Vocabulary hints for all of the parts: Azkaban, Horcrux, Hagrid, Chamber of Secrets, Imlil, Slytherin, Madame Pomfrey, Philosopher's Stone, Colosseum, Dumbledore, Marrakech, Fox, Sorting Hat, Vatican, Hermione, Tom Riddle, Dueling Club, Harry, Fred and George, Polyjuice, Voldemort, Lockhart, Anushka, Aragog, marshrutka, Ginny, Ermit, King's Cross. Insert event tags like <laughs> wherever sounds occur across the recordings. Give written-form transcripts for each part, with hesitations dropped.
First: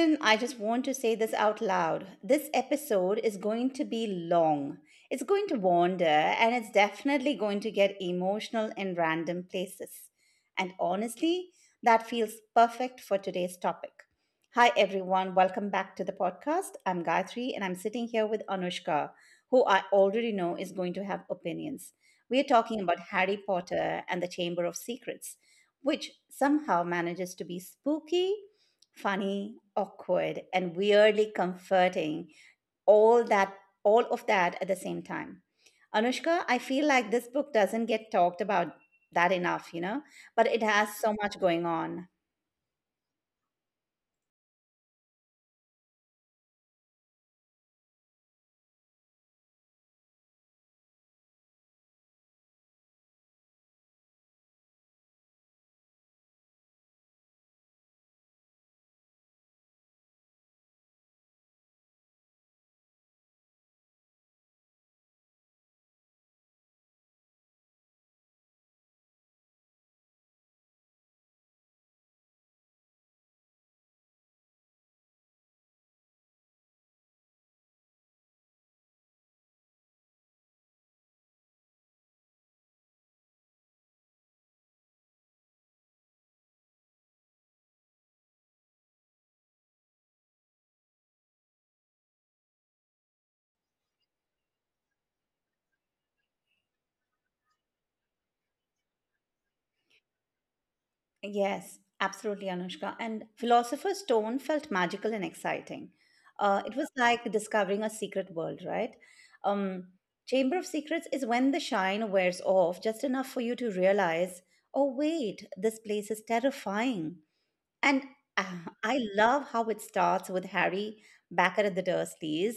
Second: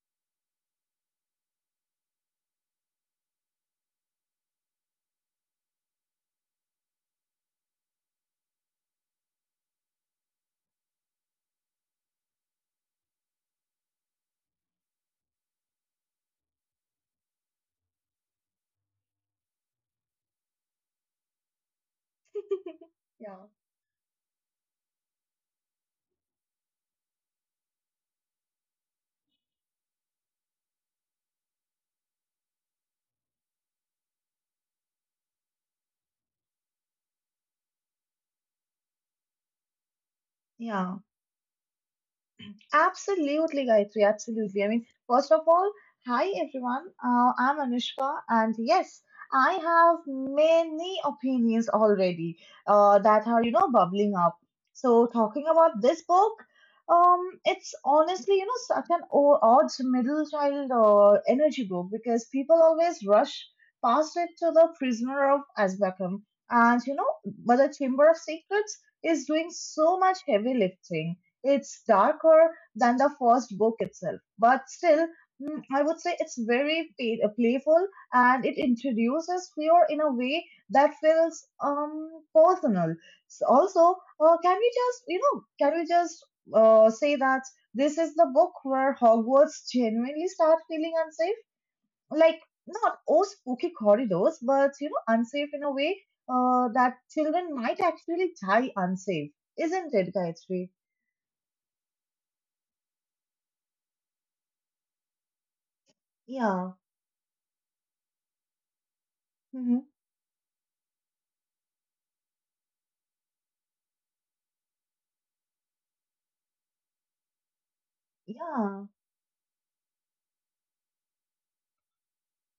in, I just want to say this out loud. This episode is going to be long. It's going to wander and it's definitely going to get emotional in random places. And honestly, that feels perfect for today's topic. Hi, everyone. Welcome back to the podcast. I'm Gayatri and I'm sitting here with Anushka, who I already know is going to have opinions. We are talking about Harry 呀 Potter and the Chamber of Secrets, which somehow manages to be spooky, funny, awkward, and weirdly comforting, all that all of that at the same time. Anushka, I feel like this book doesn't get talked about that enough, but it has 呀，so much going on. Absolutely, Gayatri. Absolutely. I mean, first of all, hi everyone. I'm Anushka, and yes, I have many opinions already that are, you know, bubbling up. So, talking about this book, it's honestly, you know, such an odd middle child energy book because people always rush past it to the Prisoner of Azkaban. And, you know, but the Chamber of Secrets is doing so much heavy lifting. It's darker than the first book itself. But still, mm, I would say it's very playful, and it introduces fear in a way that feels personal. Also, can we just, you know, can we just say that this is the book where Hogwarts genuinely start feeling unsafe? Like, not oh spooky corridors, but you know, unsafe in a way that children might actually die unsafe, isn't it, Gayatri? Yes, absolutely, Anushka. And Philosopher's Stone felt magical and exciting. Uh, Yeah. it was like discovering a secret world, right? Hmm. Um, Chamber of Secrets is when the shine wears off just enough for you to realize, oh, wait, this place is terrifying. And uh, Yeah. I love how it starts with Harry back at the Dursleys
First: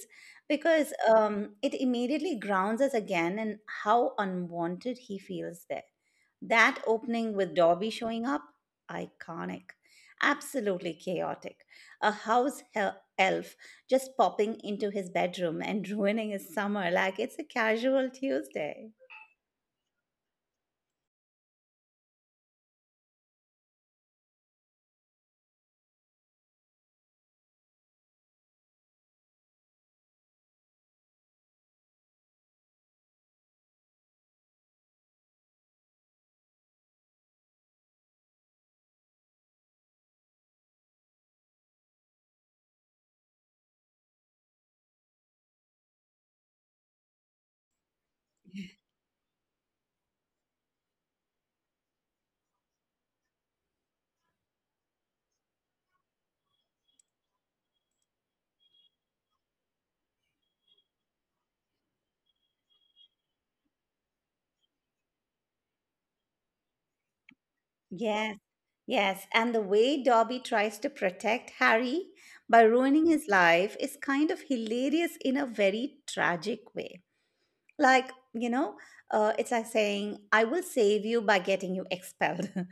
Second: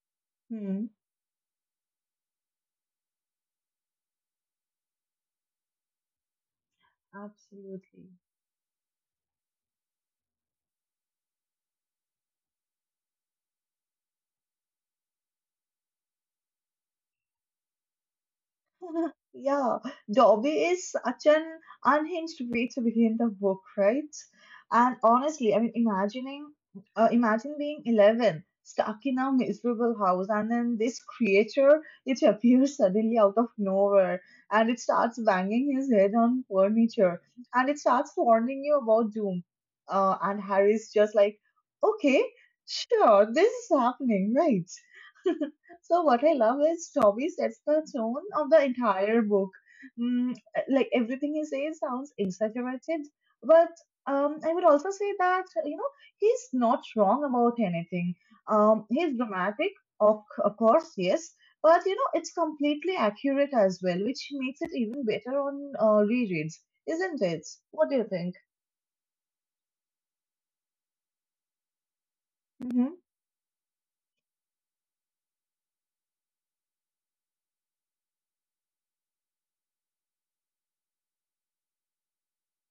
Hmm, because it immediately grounds us again in how unwanted he feels there. That opening with Dobby absolutely. showing up, iconic, absolutely chaotic. A house elf just popping into his bedroom and <laughs> ruining his summer like it's a casual Tuesday. Yeah, the hobby is such an unhinged way to begin the book, right? And honestly, I mean, imagine being 11, stuck in a miserable house, and then this creature, it appears suddenly out of nowhere, and it starts banging his head on furniture, and it starts warning you about doom. And Harry's just like, okay, sure, this is happening, right? So what I love is Toby sets the tone of the entire book. Mm, like everything he says sounds exaggerated, but I would also say that you know he's not wrong about anything. He's dramatic, of course, yes, but you know it's completely accurate as well, which makes it even better on rereads, isn't it? What do you think? Yes, yes. And the way Dobby tries to protect Harry by Hmm. ruining his life is kind of hilarious in a very tragic way. Like, it's like saying, I will save you by getting you expelled. <laughs>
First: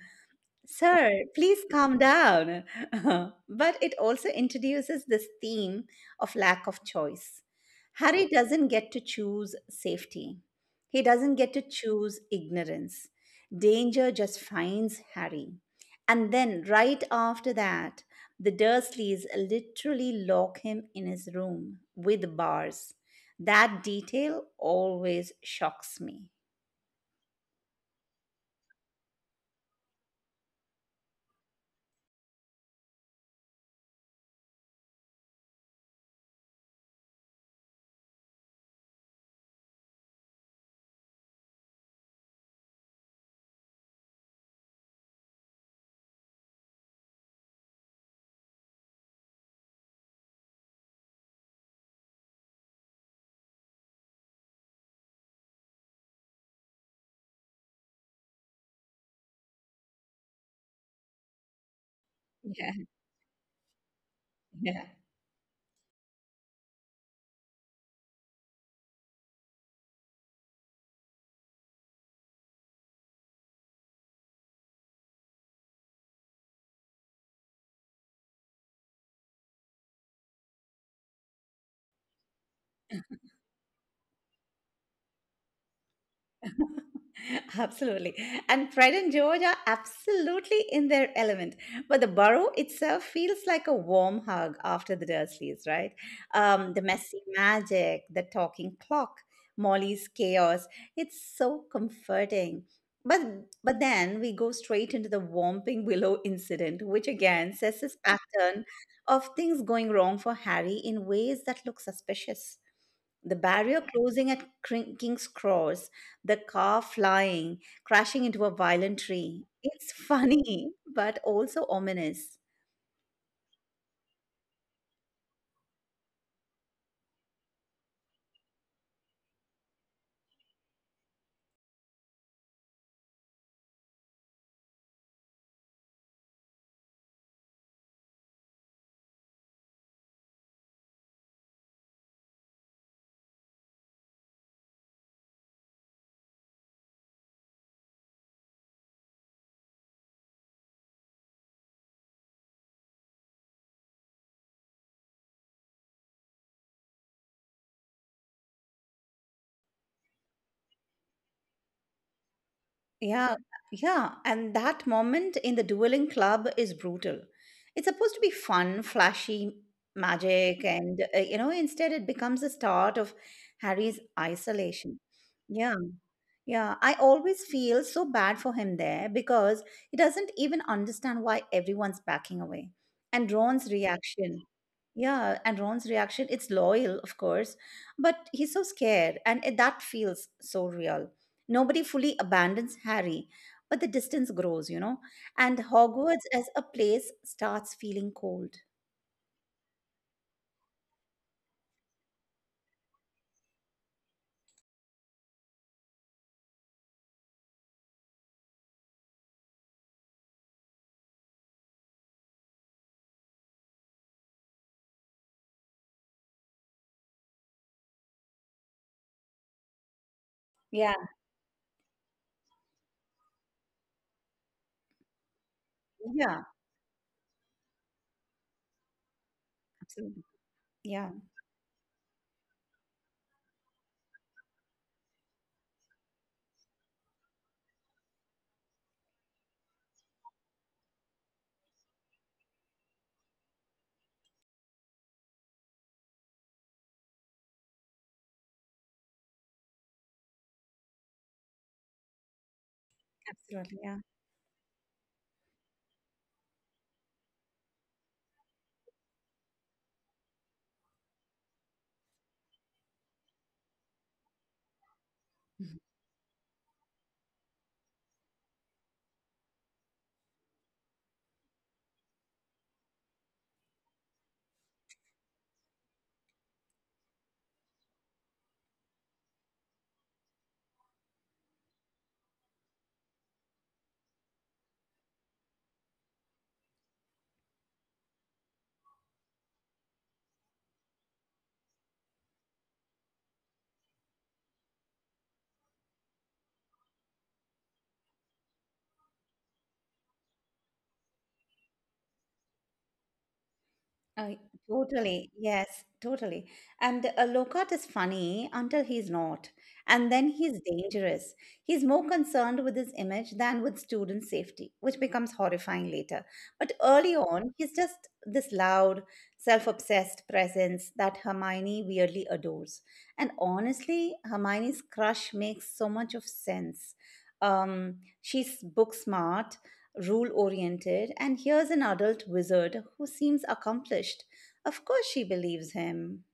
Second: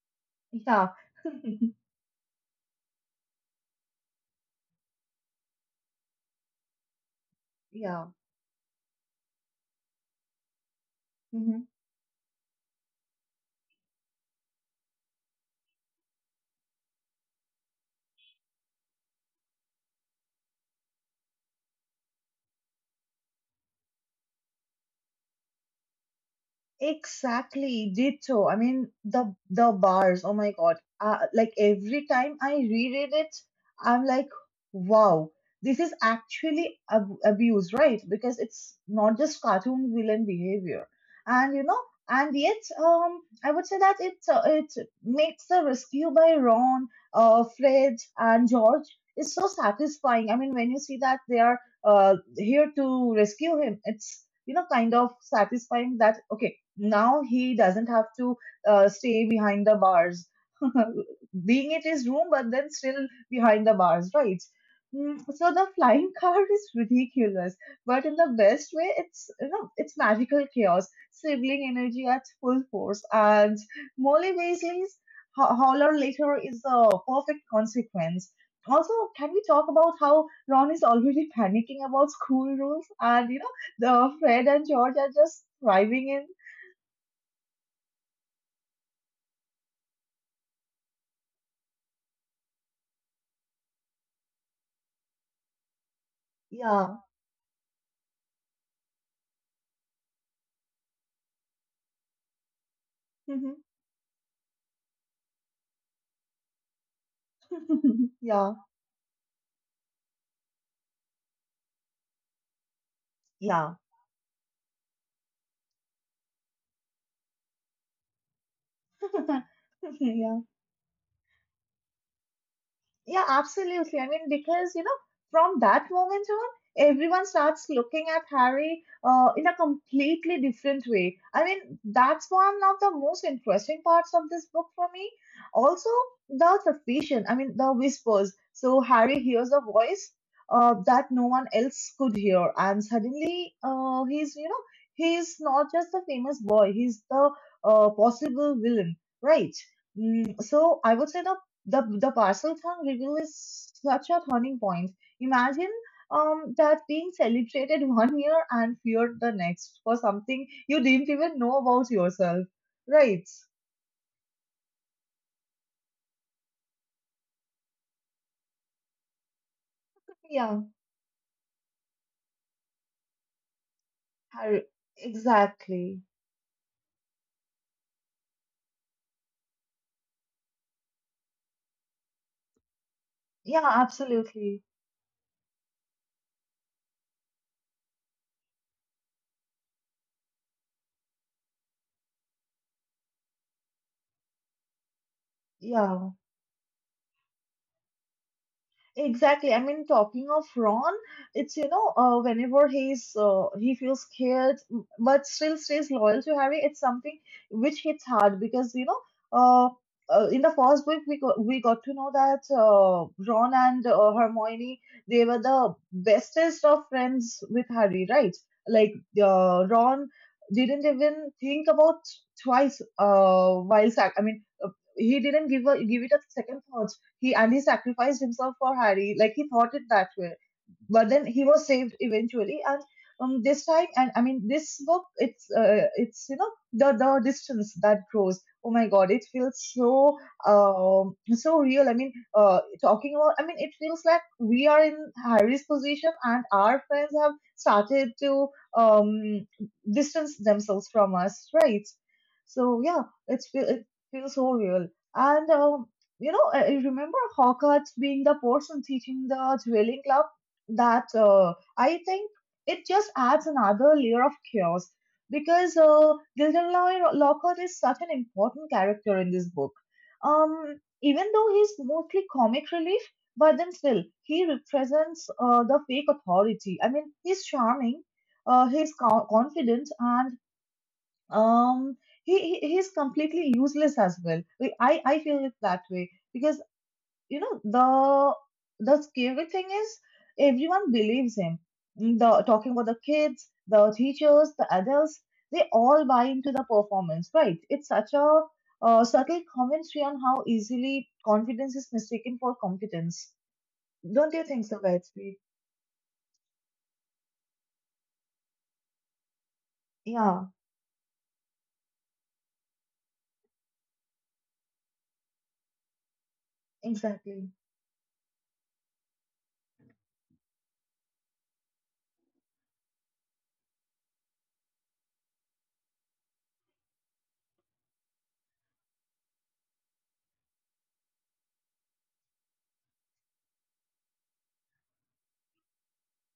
Yeah, Sir, <laughs> please calm down. <laughs> But it also introduces this theme of lack of choice. yeah. Harry doesn't get to choose safety, he doesn't get to Mhm. choose ignorance. Danger just finds Harry. And then, right after that, the Dursleys literally lock him in his room with bars. That detail always shocks me. Exactly, did so. I mean, the bars. Oh my God! Like every time I reread it, I'm like, wow, this is actually abuse, right? Because it's not just cartoon villain behavior, and you know, and yet, I would say that it makes the rescue by Ron, Fred, and George is so satisfying. I mean, when you see that they are here to rescue him, it's you know kind of satisfying that okay now he doesn't have to stay behind the bars, <laughs> being at his room but then Yeah, still behind the bars, right? <laughs> yeah. Mm, so the flying <laughs> car is ridiculous but in the best way. It's you know it's magical chaos sibling energy at full force, and Molly Weasley's holler later is a perfect consequence. Also can we talk about how Ron is already <laughs> panicking about school rules, and you know the Fred and George are just thriving? <laughs> Absolutely. And Fred and George are absolutely in their element. But the burrow itself feels like a warm hug after the Dursleys, right? The 呀 messy magic, the talking clock, Molly's chaos. It's so comforting. But 嗯哼，but then we go straight into the Whomping Willow incident, which again says this <laughs> pattern 呀 of things going wrong for Harry in ways that look suspicious. The 呀 barrier closing at King's Cross, the car flying, crashing into a violent tree. It's <laughs> 呀。<laughs> funny, but also ominous. Yeah, absolutely. I mean, because, you know, from that moment on, everyone starts looking at Harry in a completely different way. I mean, that's one of the most interesting parts of this book for me. Also, the suspicion, I mean, the whispers. So, Harry hears a voice that no one else could hear, and suddenly he's, you know, he's not just the famous boy, he's the possible villain, right? Mm, so I would say the Parcel Thank reveal is such a turning point. Imagine that being celebrated <laughs> one year and feared the next for something you didn't even know about yourself. Right. Yeah, yeah. And that moment in the dueling club is brutal. It's supposed to be fun, flashy Yeah. magic, and instead it becomes the start of Harry's Har- isolation. Yeah, Exactly. yeah. I always feel so bad for him there because he doesn't even understand why everyone's backing away. And Yeah, Ron's reaction. absolutely. Yeah, and Ron's reaction, it's loyal, of course, but he's so scared, and that feels so real. Nobody fully abandons Harry, but the distance grows, you know, and Yeah. Hogwarts as a place starts feeling cold. Exactly. I mean, talking of Ron, it's you know, whenever he feels scared but still stays loyal to Harry. It's something which hits hard because you know, uh, in the first book we got to know that Ron and Hermione, they were the bestest of friends with Harry, right? Like Ron didn't Yeah, even think about twice while sac- I mean, he didn't give it a yeah, second thought, he and he sacrificed himself for Harry. Like he thought it that absolutely. way, but Yeah, then he was saved eventually. And this time and I mean this book, it's you know the distance that grows, oh my God, it feels so so real. I mean talking about, I mean it feels like we are in Harry's position, and our friends have started to um distance themselves from us, right? So yeah, absolutely. it Yeah. feels so real. And you know, I remember Hogwarts being the person teaching the dwelling, that I think it just adds another layer of chaos because Gilderoy Lockhart is such an important character in this book. Um, even though he's mostly comic relief, but then still he represents the fake authority. I mean, he's charming, he's confident, and um, he's completely useless as well. I feel it that way because you know the scary thing is everyone believes him, the talking about the kids, the teachers, the adults, they all buy into the performance, right? It's such a subtle commentary on how easily confidence is mistaken for competence. Uh, Don't you think so, totally. Gayatri? Yes, totally. And Lokat is funny until he's not. And then Yeah, he's dangerous. He's more concerned with his image than with student safety, which becomes horrifying later. But early exactly. on, he's just this loud, self obsessed presence that Hermione weirdly adores. And honestly, Hermione's crush makes so much of sense. Um, she's book smart, rule oriented, and here's an adult wizard who seems accomplished. Of course, she believes him.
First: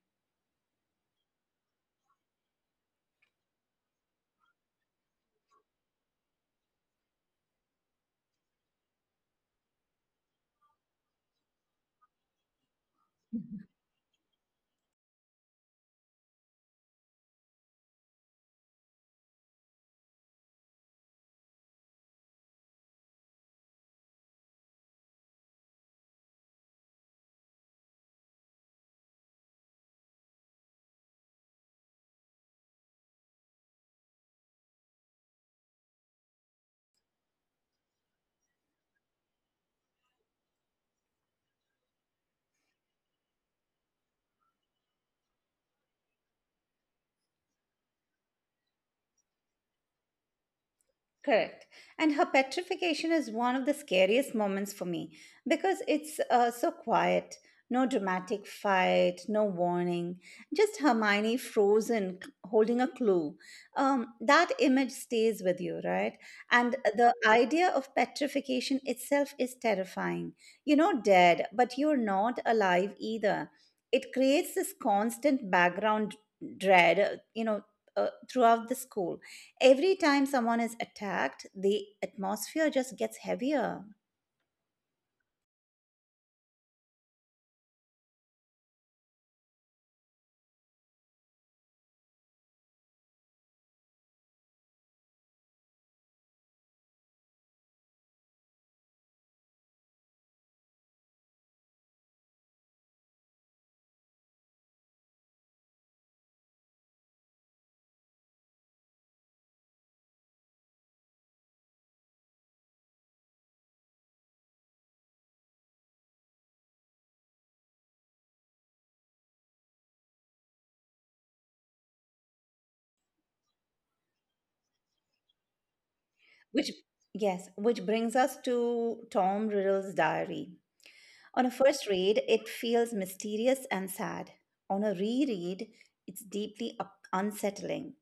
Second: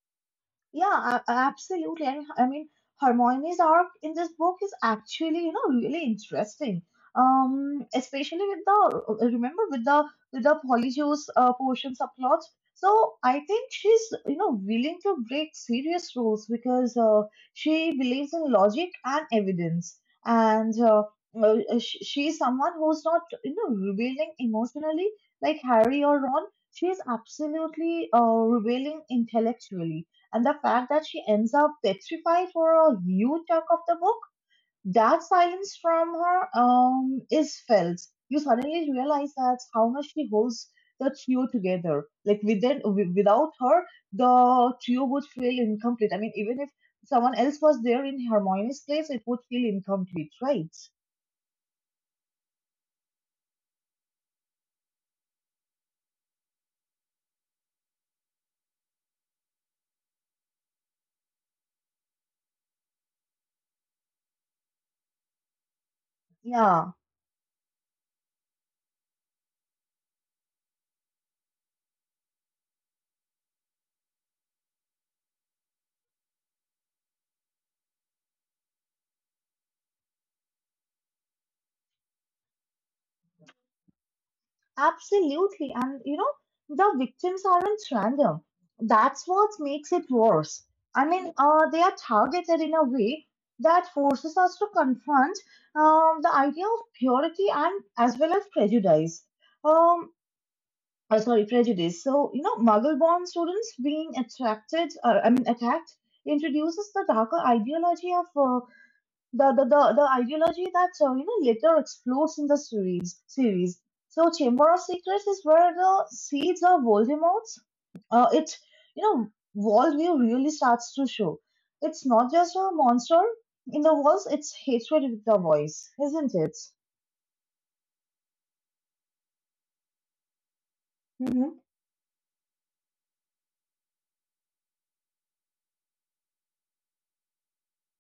Yeah, absolutely. I mean, Hermione's arc in this book is actually, you know, really interesting. Especially with the Polyjuice portion subplot. So I think she's, you know, willing to break serious rules because she believes in logic and evidence, and she's someone who's not, you know, revealing emotionally like Harry or Ron. She's absolutely revealing intellectually, and the fact that she ends up petrified for a huge chunk of the book, that silence from her is felt. You suddenly realize that how much she holds the trio together. Like without her, the trio would feel incomplete. I mean, even if someone else was there in Hermione's place, it would feel incomplete, right? Correct. And her petrification is one of the scariest moments for me because it's so quiet. No dramatic fight, no warning, just Hermione frozen, holding a clue. That image stays with you, right? And Yeah. the idea of petrification itself is terrifying. You're not dead, but you're not alive either. It creates this constant background dread, throughout the school. Every time someone is attacked, the atmosphere just gets heavier. Absolutely. And you know, the victims aren't random. That's what makes it worse. I mean, they are targeted in a way that forces us to confront the idea of purity and as well as prejudice. Um, prejudice. So, you know, muggle-born students being attacked, introduces the darker ideology of the ideology that you know later explodes in the series. So Chamber of Secrets is where the seeds of Voldemort's it you know worldview really starts to show. It's not just a monster in the walls; it's hatred with the voice, isn't it? Which, yes, which brings us to Tom Riddle's diary. On Mm-hmm. a first read, it feels mysterious and sad. On a reread, it's deeply unsettling.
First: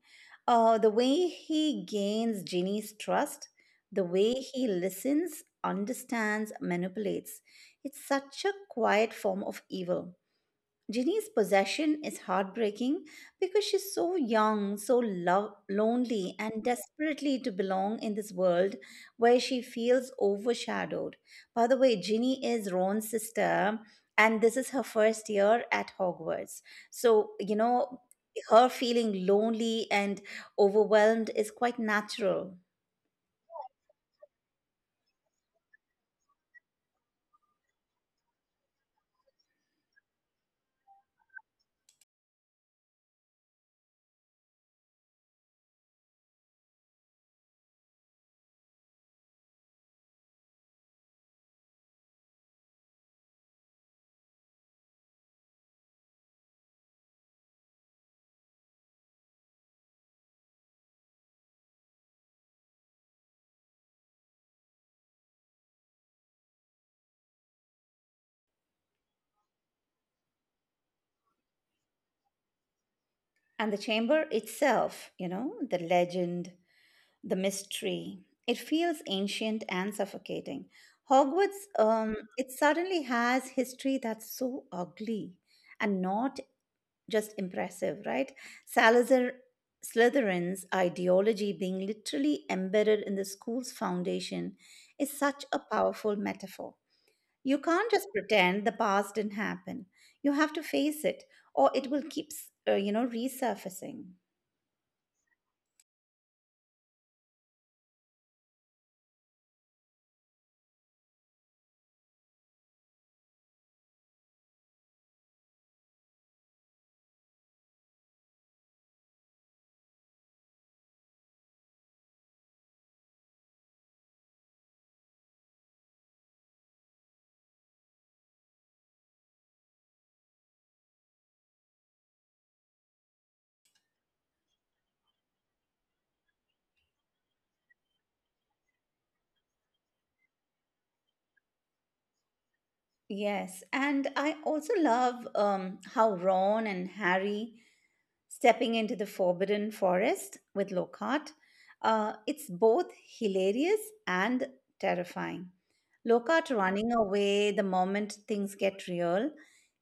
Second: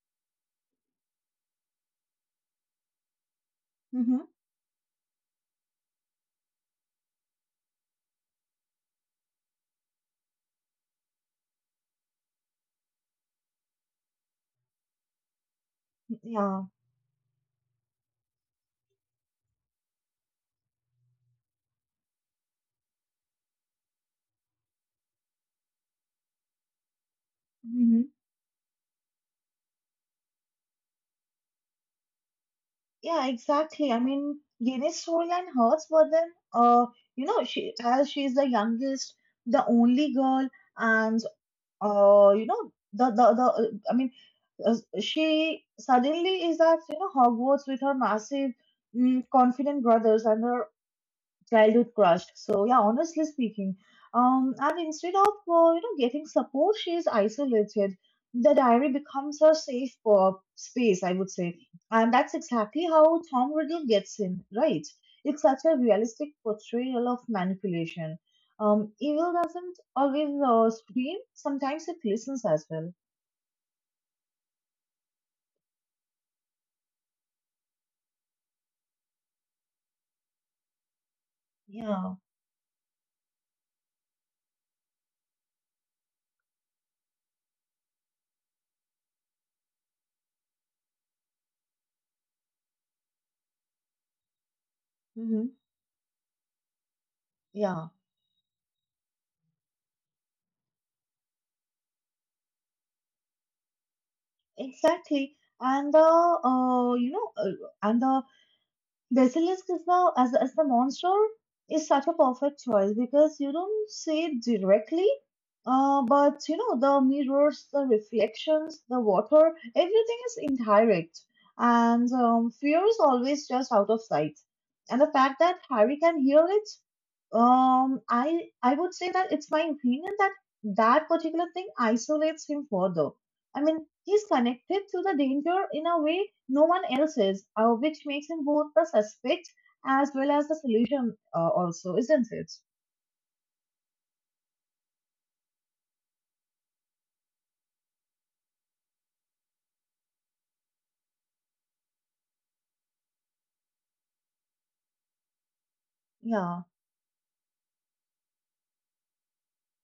The way he gains Ginny's trust, the Mm-hmm. way he listens, understands, manipulates, it's such a quiet form of evil. Ginny's possession is heartbreaking because she's so young, so love, lonely, and Yeah. desperately to belong in this world where she feels overshadowed. By the way, Ginny is Ron's sister, and this is her first year at Hogwarts. So, Hmm. her feeling lonely and overwhelmed is quite natural. Yeah, exactly. I mean, Yenne's storyline hurts, but then, you know, she as she is the youngest, the only girl, and you know, she suddenly is at you know Hogwarts with her massive, mm, confident brothers and her childhood crush. So yeah, honestly speaking, and instead of you know getting support, she is isolated. The diary becomes her safe space, I would say, and that's exactly how Tom Riddle gets in, right? It's such a realistic portrayal of manipulation. Evil doesn't always scream; sometimes it listens as well. And the chamber itself, you know, the legend, the mystery. It feels ancient and suffocating. Hogwarts, Yeah. It suddenly has history that's so ugly and not just impressive, right? Salazar Slytherin's ideology being literally embedded in the school's foundation is Hmm. such a powerful metaphor. You Yeah. can't just pretend the past didn't happen. You have to face it, or it will keep, resurfacing. Exactly. And the Basilisk is now as the monster, is such a perfect choice because you don't see it directly, but you know the mirrors, the reflections, the water, everything is indirect, and fear is always just out of sight. And the fact that Harry can hear it, I would say that it's my opinion that that particular thing isolates him further. I mean, he's connected to the danger in a way no one else is, which makes him both the suspect as well as the solution, also, isn't it? Yes, and I also love how Ron and Harry stepping into the Forbidden Forest with Lockhart. It's both hilarious and terrifying. Lockhart Yeah. running away the moment things get real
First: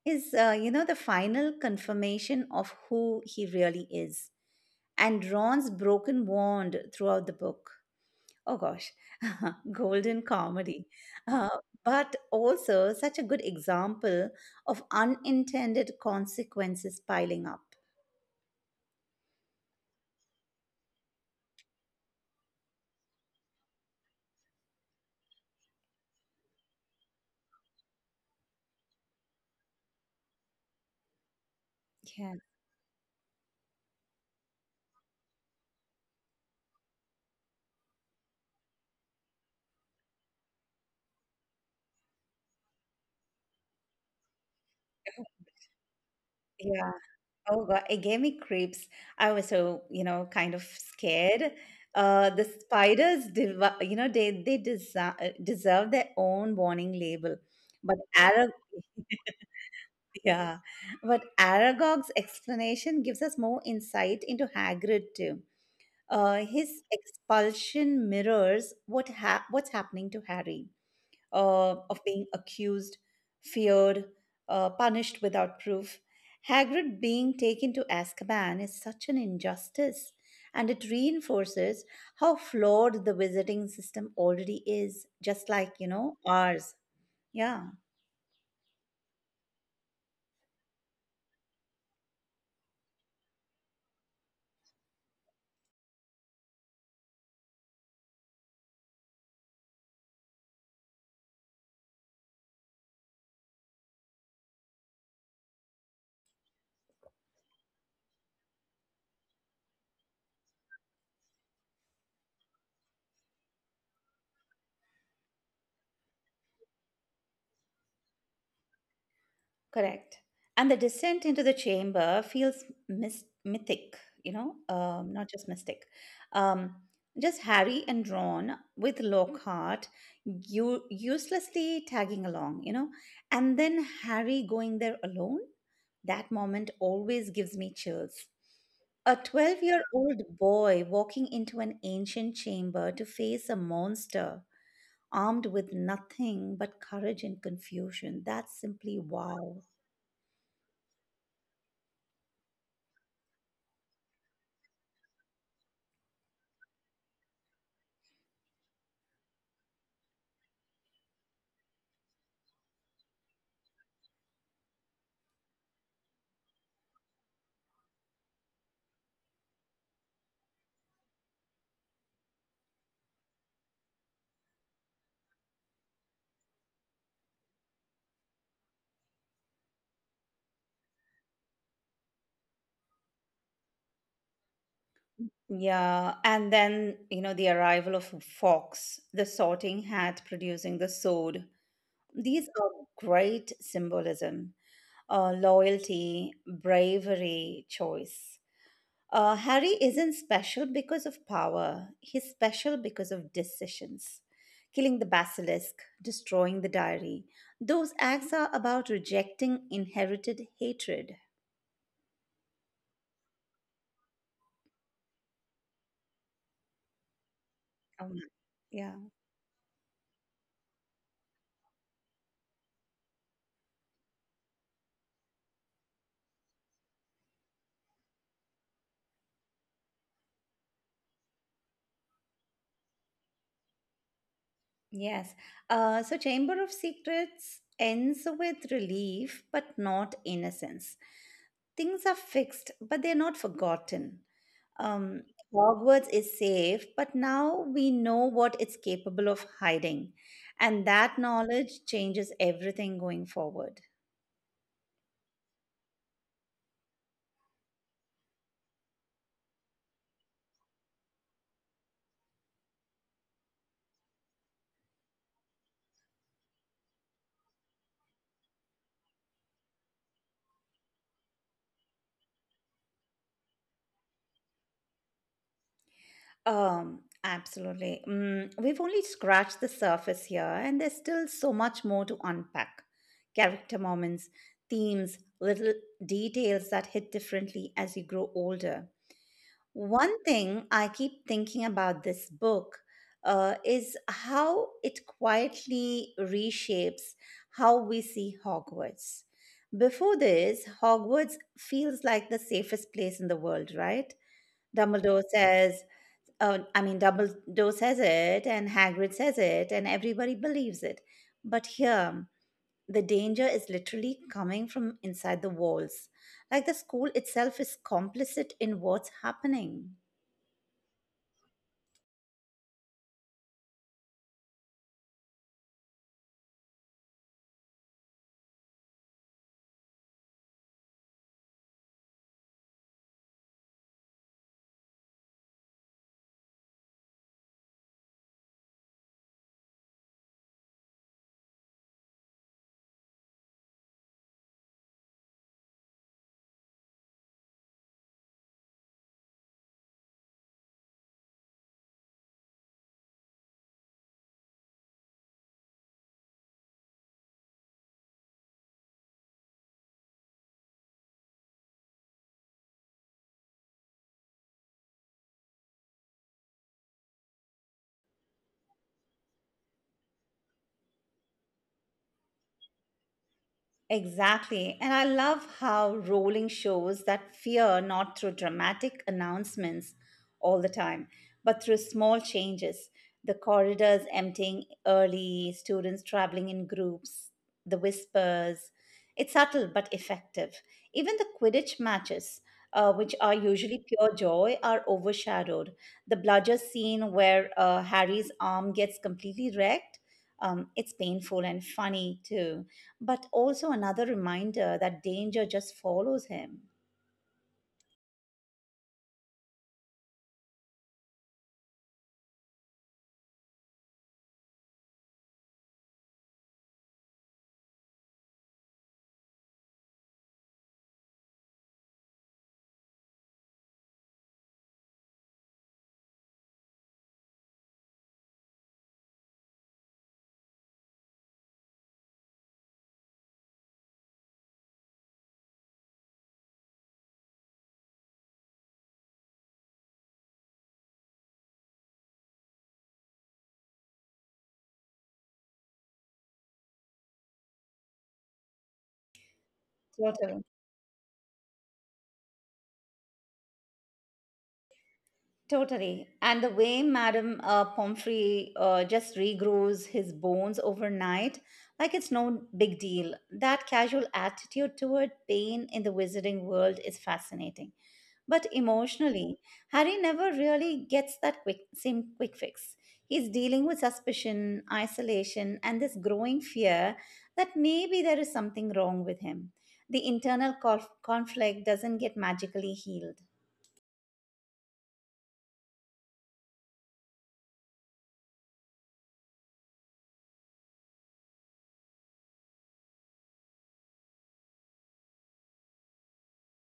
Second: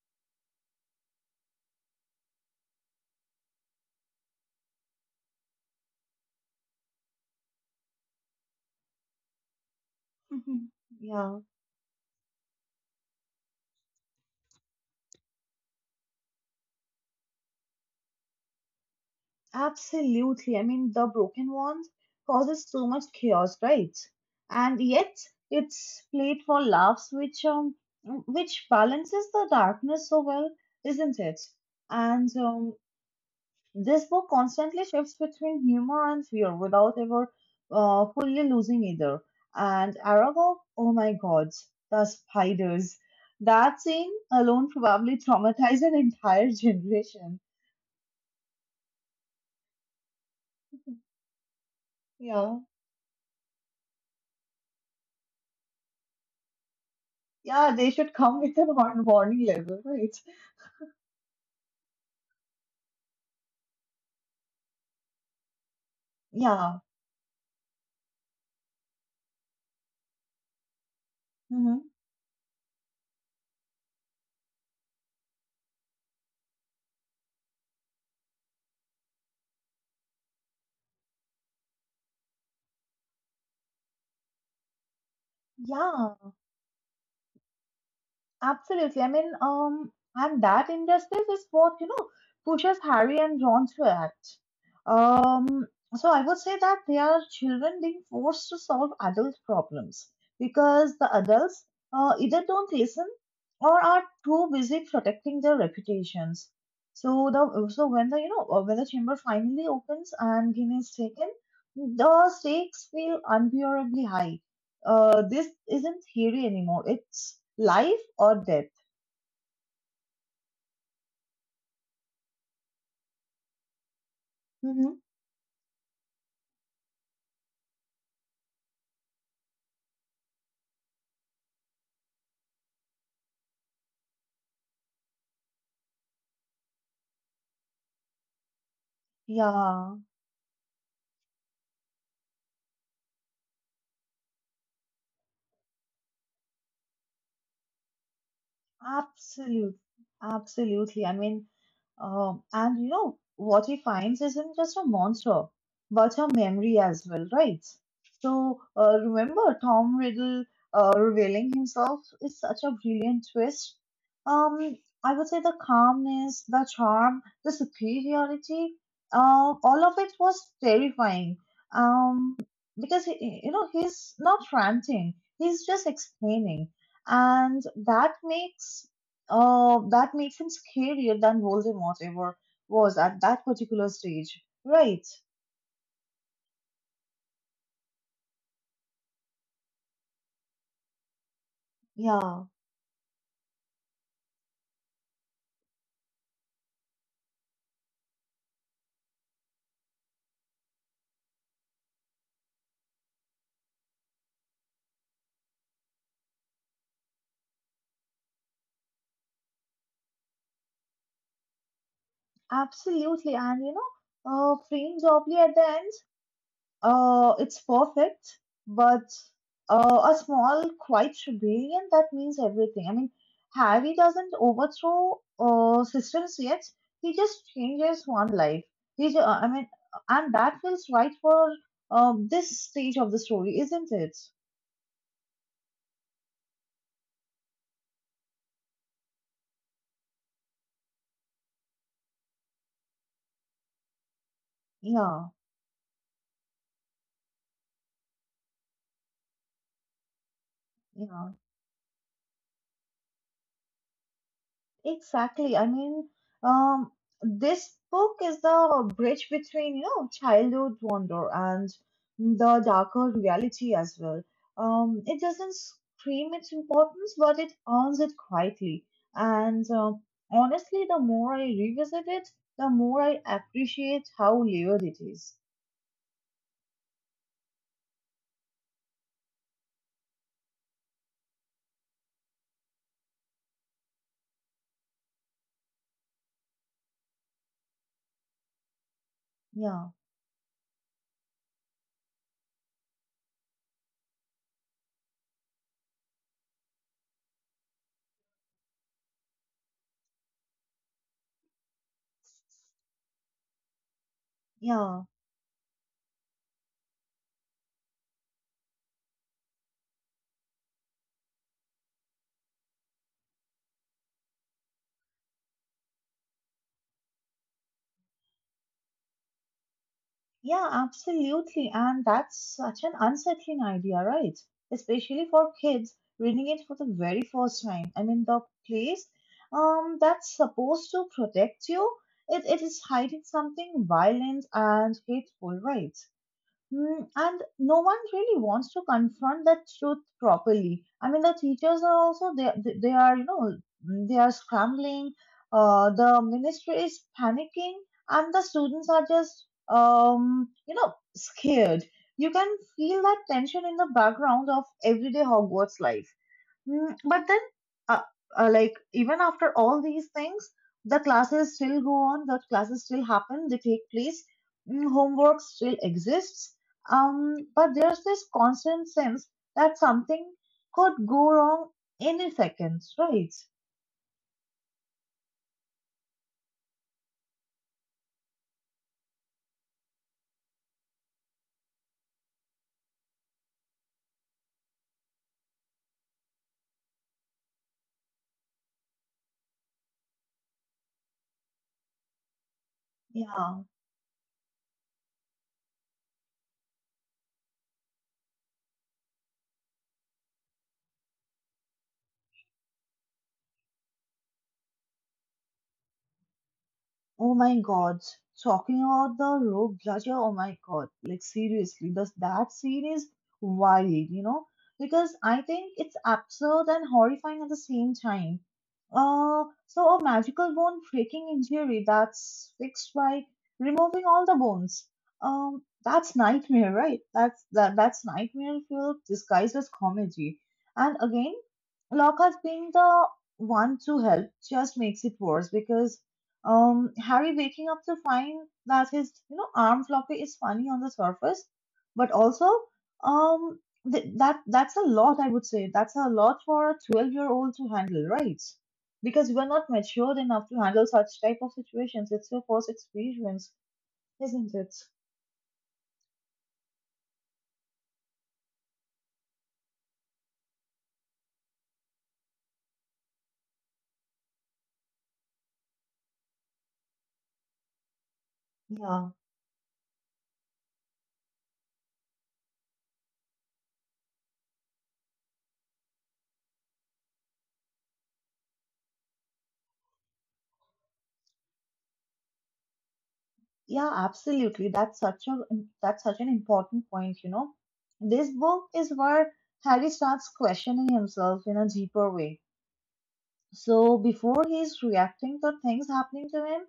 is, the final confirmation of who he really is, and Ron's broken wand throughout the book. Oh gosh, <laughs> golden Mhm. comedy. Yeah, Uh, but also such a good example of unintended consequences piling up. absolutely. I mean, the broken wand causes so much chaos, right? And yet it's played for laughs, which which balances the darkness so well, isn't it? And Yeah. This book constantly shifts between humor and fear without ever fully losing either. And Aragog, oh my God, the spiders. That scene alone probably traumatized an entire Yeah. generation. Oh God, it gave me creeps. I was so, you know, kind of scared. The Yeah. spiders, you know, they deserve their own warning label. Yeah, they But should come Arag- with an <laughs> warning level, <laughs> right? yeah, but Aragog's explanation gives us more insight into Hagrid too. Uh, Yeah. his expulsion mirrors what's happening to Harry, Hmm. of being accused, feared, punished without proof. Hagrid being taken to Azkaban is such an injustice, and it reinforces how flawed the visiting system already is, just likeYeah, ours. Yeah. absolutely. I mean, and that injustice is what, you know, pushes Harry and Ron to act. Um, so I would say that they are children being forced to solve adult problems because the adults either don't listen or are too busy protecting their reputations. So the so when the you know when the chamber finally opens and Ginny is taken, the stakes feel unbearably high. This isn't theory anymore. It's life or death. Correct. And the descent into the chamber feels mythic, you know, Hmm. Not just mystic. Um, just Harry and Ron with Lockhart uselessly tagging along, you know, and then Harry going there alone. That moment always gives me chills. A 12 year Yeah. old boy walking into an ancient chamber to face a monster armed with nothing but courage and confusion. That's simply wow. Absolutely, absolutely. I mean, and you know what he finds isn't just a monster, but a memory as well, right? So remember Tom Riddle revealing himself is such a brilliant twist. Um, I would say the calmness, the charm, the superiority, all of it was terrifying. Um, because he, you know he's not ranting; he's just explaining, and that makes that makes him scarier than Voldemort ever was at that particular stage, right? Yeah, and then, the arrival of Fox, the sorting hat producing the sword. These Yeah, are great symbolism, loyalty, bravery, choice. Harry isn't special because of power, he's special because of decisions. Killing the basilisk, destroying the diary, those acts are about rejecting inherited hatred. absolutely. And you know, Frame Dobley at the end. It's Um, perfect, yeah. but a small, quiet rebellion that means everything. I mean, Harry doesn't overthrow systems yet. He just changes one life. I mean, and that feels right for this stage of the story, isn't it? Yes. So, Chamber of Secrets ends with relief, but not innocence. Things are fixed, but they're not forgotten. Um, Yeah, Hogwarts is safe, but now we know what it's capable of hiding. And that yeah. knowledge changes everything going forward. Exactly. I mean, um, this book is the bridge between, you know, childhood wonder and the darker reality as well. It doesn't scream its importance, but it earns it quietly. And honestly, the more I revisit it, the more I appreciate how layered it is. Absolutely. We've only scratched the surface here, and there's still so much more to unpack. Character moments, themes, little details that hit differently as you grow older. Yeah, One thing I keep thinking about this book is how it quietly reshapes how we see Hogwarts. Before this, Hogwarts feels like the safest place in the world, right? yeah. Dumbledore says, Oh, I mean, Dumbledore says it, and Hagrid says it, and everybody believes it. But here, the danger is literally coming from inside the walls. Like the school itself is complicit in what's happening. Yeah, absolutely. And that's such an unsettling idea, right? Especially for kids reading it for the very first time. I mean, the place, that's supposed to protect you, it is hiding something violent and hateful, right? Mm, and no one really wants to confront that truth properly. I mean, the teachers are also they are you know, mm, they are scrambling. The ministry is panicking, and the students are just you know scared. You can feel that tension in the background of everyday Hogwarts life. Mm, but then, uh, like, even after all these things, the classes still go on, the classes still happen, they take place, mm, homework still exists. But there's this constant sense that something could go wrong any second, right? Exactly. And I love how Rowling shows that fear not through dramatic announcements all the time, but through small changes. The corridors emptying early, students traveling in groups, the whispers. It's subtle but effective. Even the Quidditch matches, which are Yeah. usually pure joy, are overshadowed. The bludger scene where Harry's arm gets completely wrecked, it's painful and funny too, but also another reminder that danger just follows him. Oh my God, talking about the Rogue Raja, oh my God, like seriously, that scene is wild, you know, because I think it's absurd and horrifying at the same time. So a magical bone breaking injury that's fixed by removing all the bones. That's nightmare, right? That's nightmare fuel disguised as comedy. And again, Lockhart being the one to help just makes it worse because, Harry waking up to find that his, you know, arm floppy is funny on the surface, but also, um, that that's a lot. I would say that's a lot for a 12-year-old to handle, right? Because we're not What matured enough to handle such type of situations. It's your first experience, isn't it? Totally. And the way Madame Pomfrey just regrows his bones overnight, like it's no big deal. That casual attitude toward pain in the wizarding world is fascinating. But Yeah, emotionally, Harry never really gets that quick, same quick fix. He's dealing with suspicion, isolation, and this growing fear that maybe there is something wrong with him. The internal conflict doesn't get magically healed. yeah, absolutely. That's such an important point, you know. This book is where Harry starts questioning himself in a deeper way. So before he's reacting to things happening to him,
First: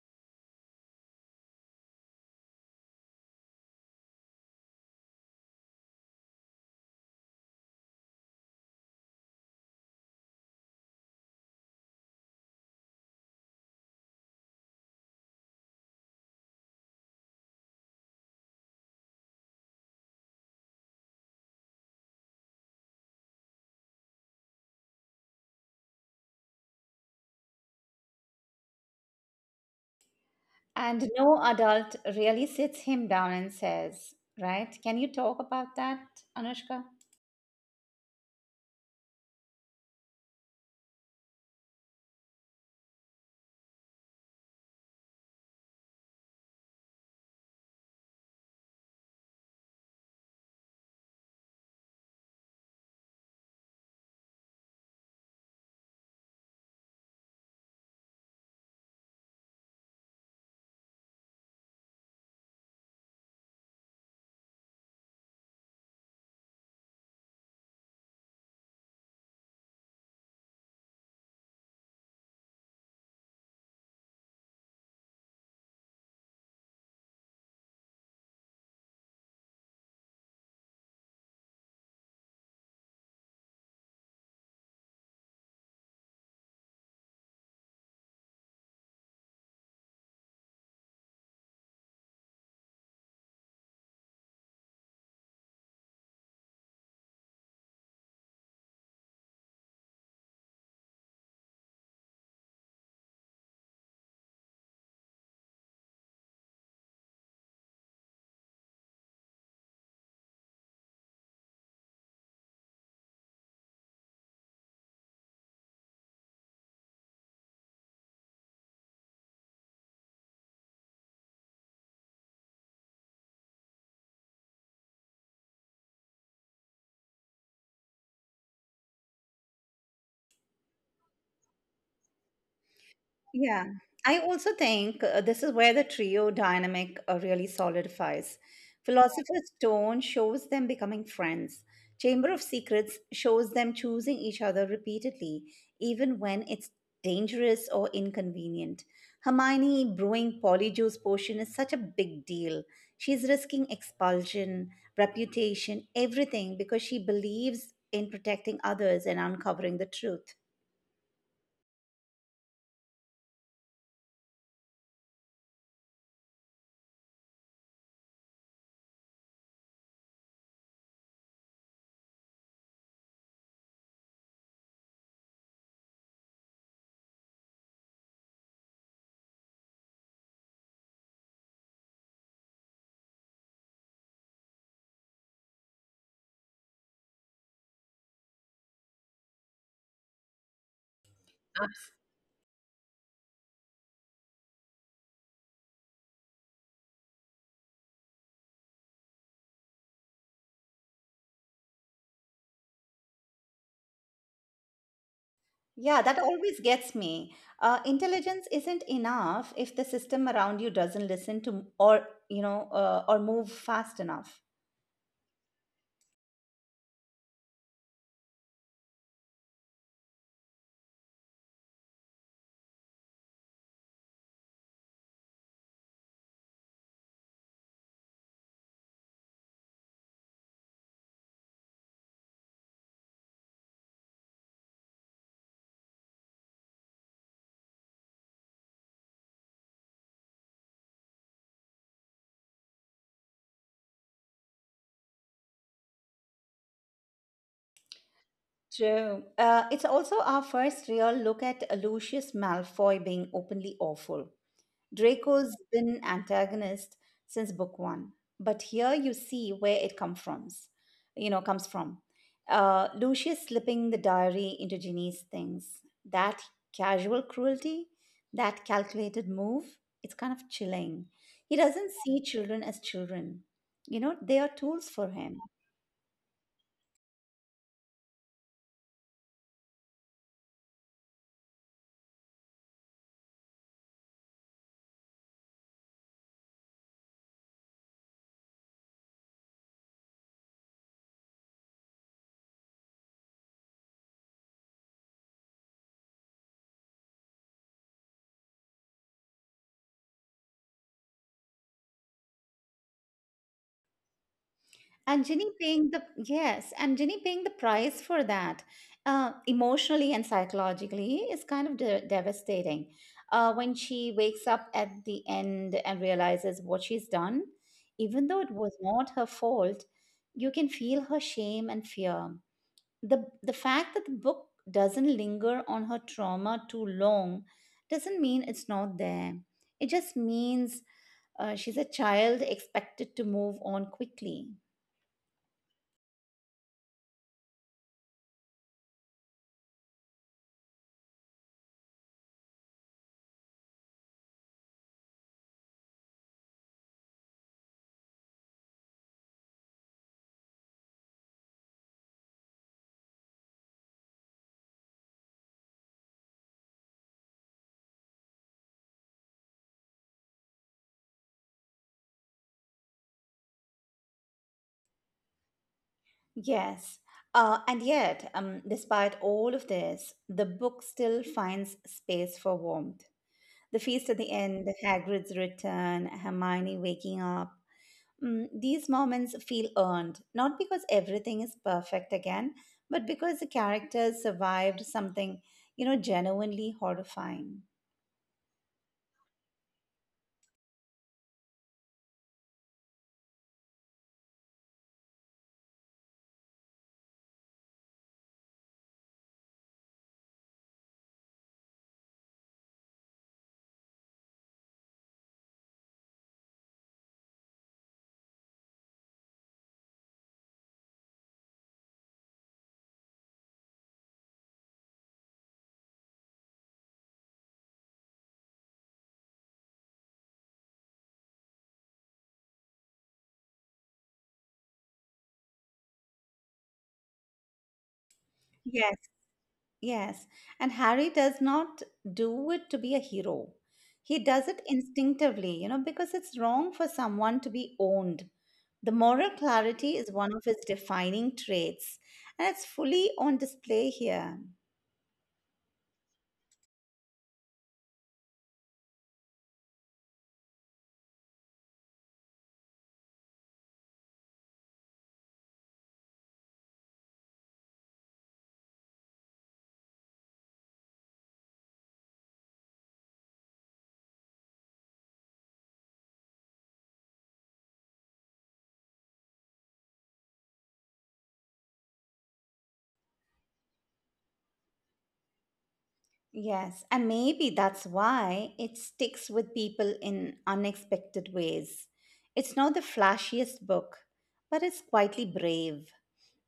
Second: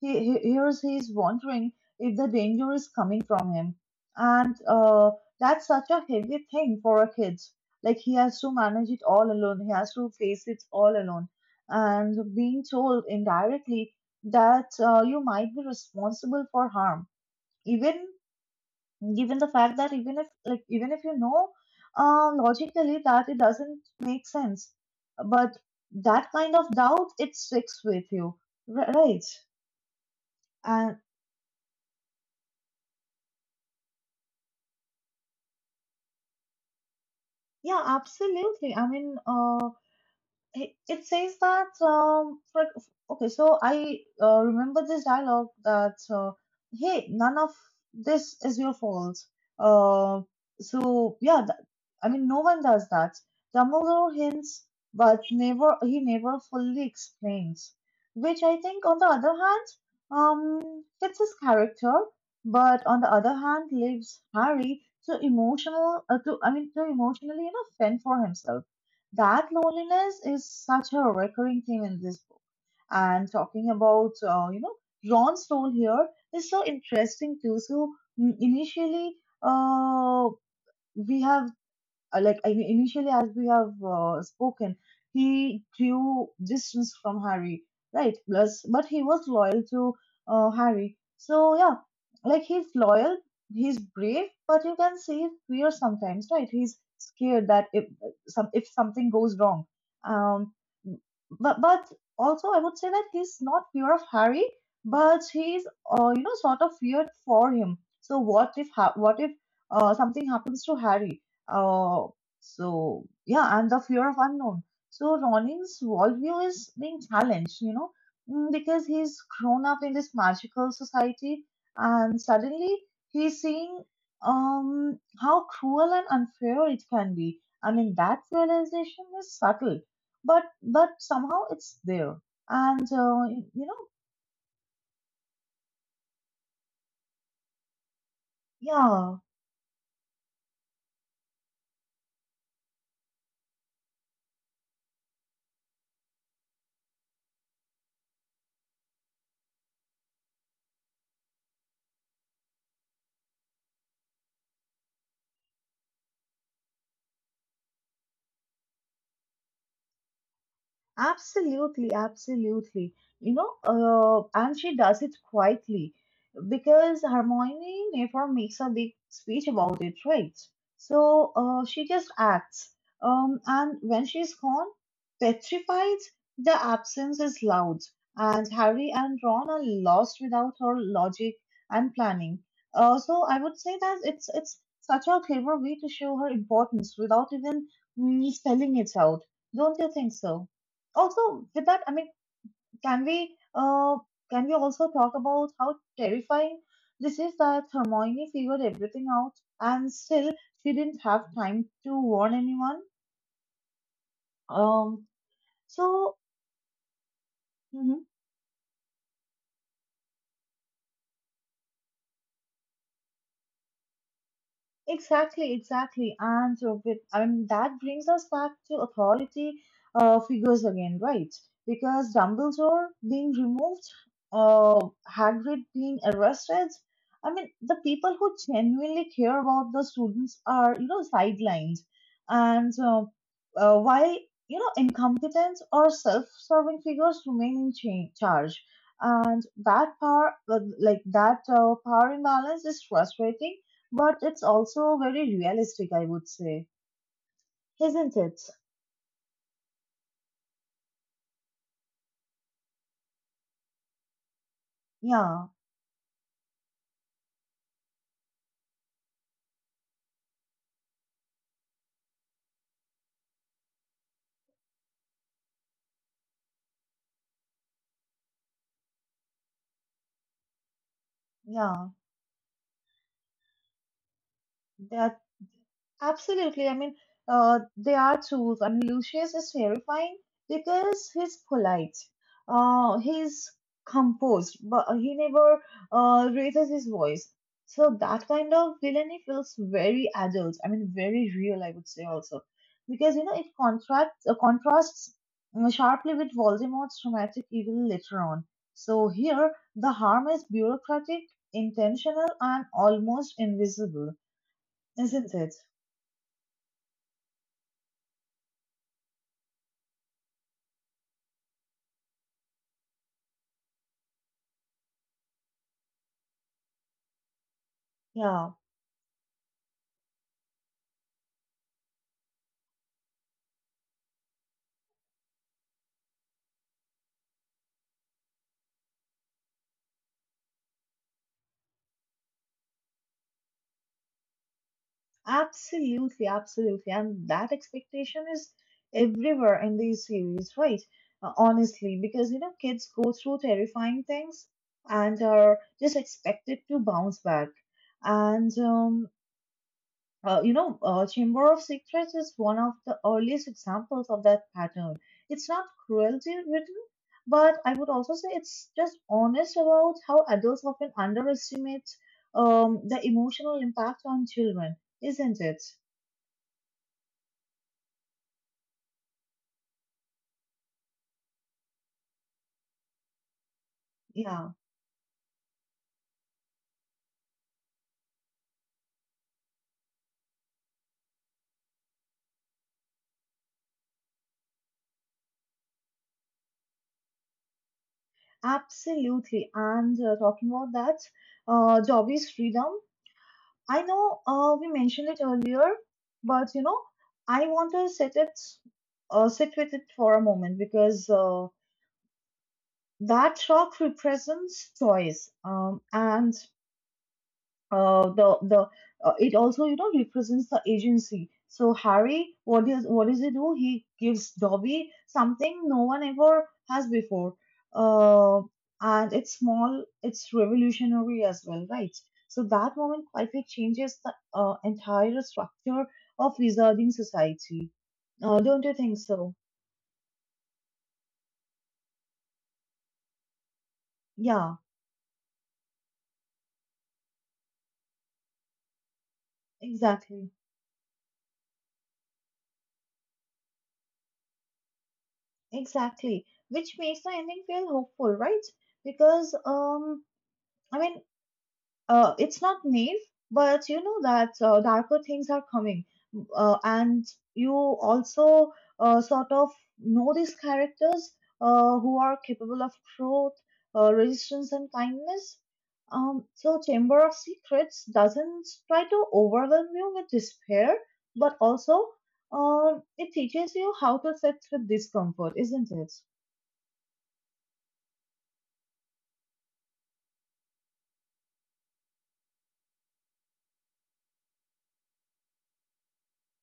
he here's he's wondering if the danger is coming from him, and that's such a heavy thing for a kid. Like he has to manage it all alone. He has to face it all alone, and being told indirectly that you might be responsible for harm, even given the fact that even if you know, logically, that it doesn't make sense, but that kind of doubt, it sticks with you, right. And And no adult really sits him down and says, right, can you talk about that, Anushka? yeah, absolutely. I mean, it, it says that for, okay, so I remember this dialogue that, hey, none of this is your fault. uh, so yeah, that, I mean, no one does that. Dumbledore hints, but never he never fully explains, which I think on the other hand, fits his character, but on the other hand leaves Harry to emotional to I mean, to emotionally, you know, fend for himself. That loneliness is such a recurring theme in this book. And talking about, you know, Ron's role here is so interesting too. So mm, initially, uh, we have I mean, initially, as we have spoken, he drew distance from Harry, right? plus But he was loyal to, Harry. So yeah, like he's loyal, he's brave, but you can see his fear sometimes, right? He's scared that if some if something goes wrong, um, but also, I would say that he's not fear of Harry, but he's, you know, sort of feared for him. So what if something happens to Harry, uh, so yeah, and the fear of unknown. So Ronnie's worldview is being challenged, you know, mm, because he's grown up in this magical society, and suddenly he's seeing how cruel and unfair it can be. I mean, that realization is subtle, but somehow it's there, and Yeah, you know, I also think this is where the trio dynamic really solidifies. yeah. Philosopher's Stone shows them becoming friends. Chamber of Secrets shows them choosing each other repeatedly, even when it's dangerous or inconvenient. Hermione brewing Polyjuice potion is such a big deal. She's risking expulsion, reputation, everything because she believes in protecting others and uncovering the truth. Absolutely, absolutely. You know, and she does it quietly because Hermione never makes a big speech about it, right? She just acts. And when she's gone, petrified, the absence is loud, and Harry and Ron are lost without her logic and planning. So I would say that it's such a clever way to show her importance without even, mm, spelling it out. Don't you think so? Also, with that, I mean, can we uh can we also talk about how terrifying this is, that Hermione figured everything out and still she didn't have time to warn anyone? um Yeah, so that always gets me. Mhm. Intelligence isn't enough if the system around you doesn't listen to or you know or move fast enough. Exactly, exactly. And so with, I mean, that brings us back to authority, figures again, right? Because Dumbledore being removed, uh, Hagrid being arrested, I mean, the people who genuinely care about the students are, you know, sidelined. And while, you know, incompetent or self-serving figures remain in charge. And that power, like that power imbalance is frustrating, but it's also very realistic, I would say, isn't it? True. It's also our first real look at Lucius Malfoy being openly awful. Yeah, Draco's been antagonist since book one, but here you see where it comes from. You know, comes from Lucius slipping the diary into Ginny's things. That casual cruelty, that calculated move, it's kind of chilling. He yeah. doesn't see children as children. You know, they are tools for That him. absolutely. I mean, they are tools. I mean, Lucius is terrifying because he's polite. He's composed, but he never, raises his voice. So that kind of villainy feels very adult. I mean, very real. I would say also, because you know, it contrasts sharply with Voldemort's dramatic evil later on. So here the harm is bureaucratic, intentional, and almost invisible, And isn't Ginny it? paying the yes, and Ginny paying the price for that, emotionally and psychologically, is kind of devastating. When she wakes up at the end and realizes what she's done, even though it Yeah, was not her fault, you can feel her shame and fear. the The fact that the book doesn't linger on her trauma too long doesn't mean it's not there. It just means she's a child expected to move on quickly. absolutely, absolutely. And that expectation is everywhere in these series, right? Honestly, because you know, kids go through terrifying things and are just expected to bounce back. And you know, Chamber of Secrets is one of the earliest examples of that pattern. It's not cruelty written, but I would also say it's just honest about how adults often underestimate, the emotional impact on children, isn't it? Yes. And yet, despite all of this, the book still finds space for warmth. The feast at the Yeah, end, Hagrid's return, Hermione waking up. Mm, these moments feel earned, not because everything is perfect again, but because the characters survived something, you know, genuinely horrifying. absolutely. And talking about that, Dobby's freedom. I know we mentioned it earlier, but you know, I want to set it, sit with it for a moment, because. That rock represents choice, and the it also, you know, represents the agency. So Harry, what does he do? He gives Dobby something no one ever has before, uh, and it's small, it's revolutionary as well, right? So that moment quietly changes the entire structure of wizarding society, don't you Yes. think so? Yes, and Harry does not do it to be a hero. He does Yeah, it instinctively, you know, because it's wrong for someone to be owned. The moral clarity is exactly. one of his defining traits, and it's fully on display here. Exactly, which makes the ending feel hopeful, right? Because I mean, it's not naive, but you know that darker things are coming, and you also, sort of know these characters, who are capable of growth, resistance, and kindness. So Chamber of Secrets doesn't try to overwhelm you with despair, but also, it teaches you how to sit with discomfort, isn't it? Yes, and maybe that's why it sticks with people in unexpected ways. It's not the flashiest book, but it's quietly brave.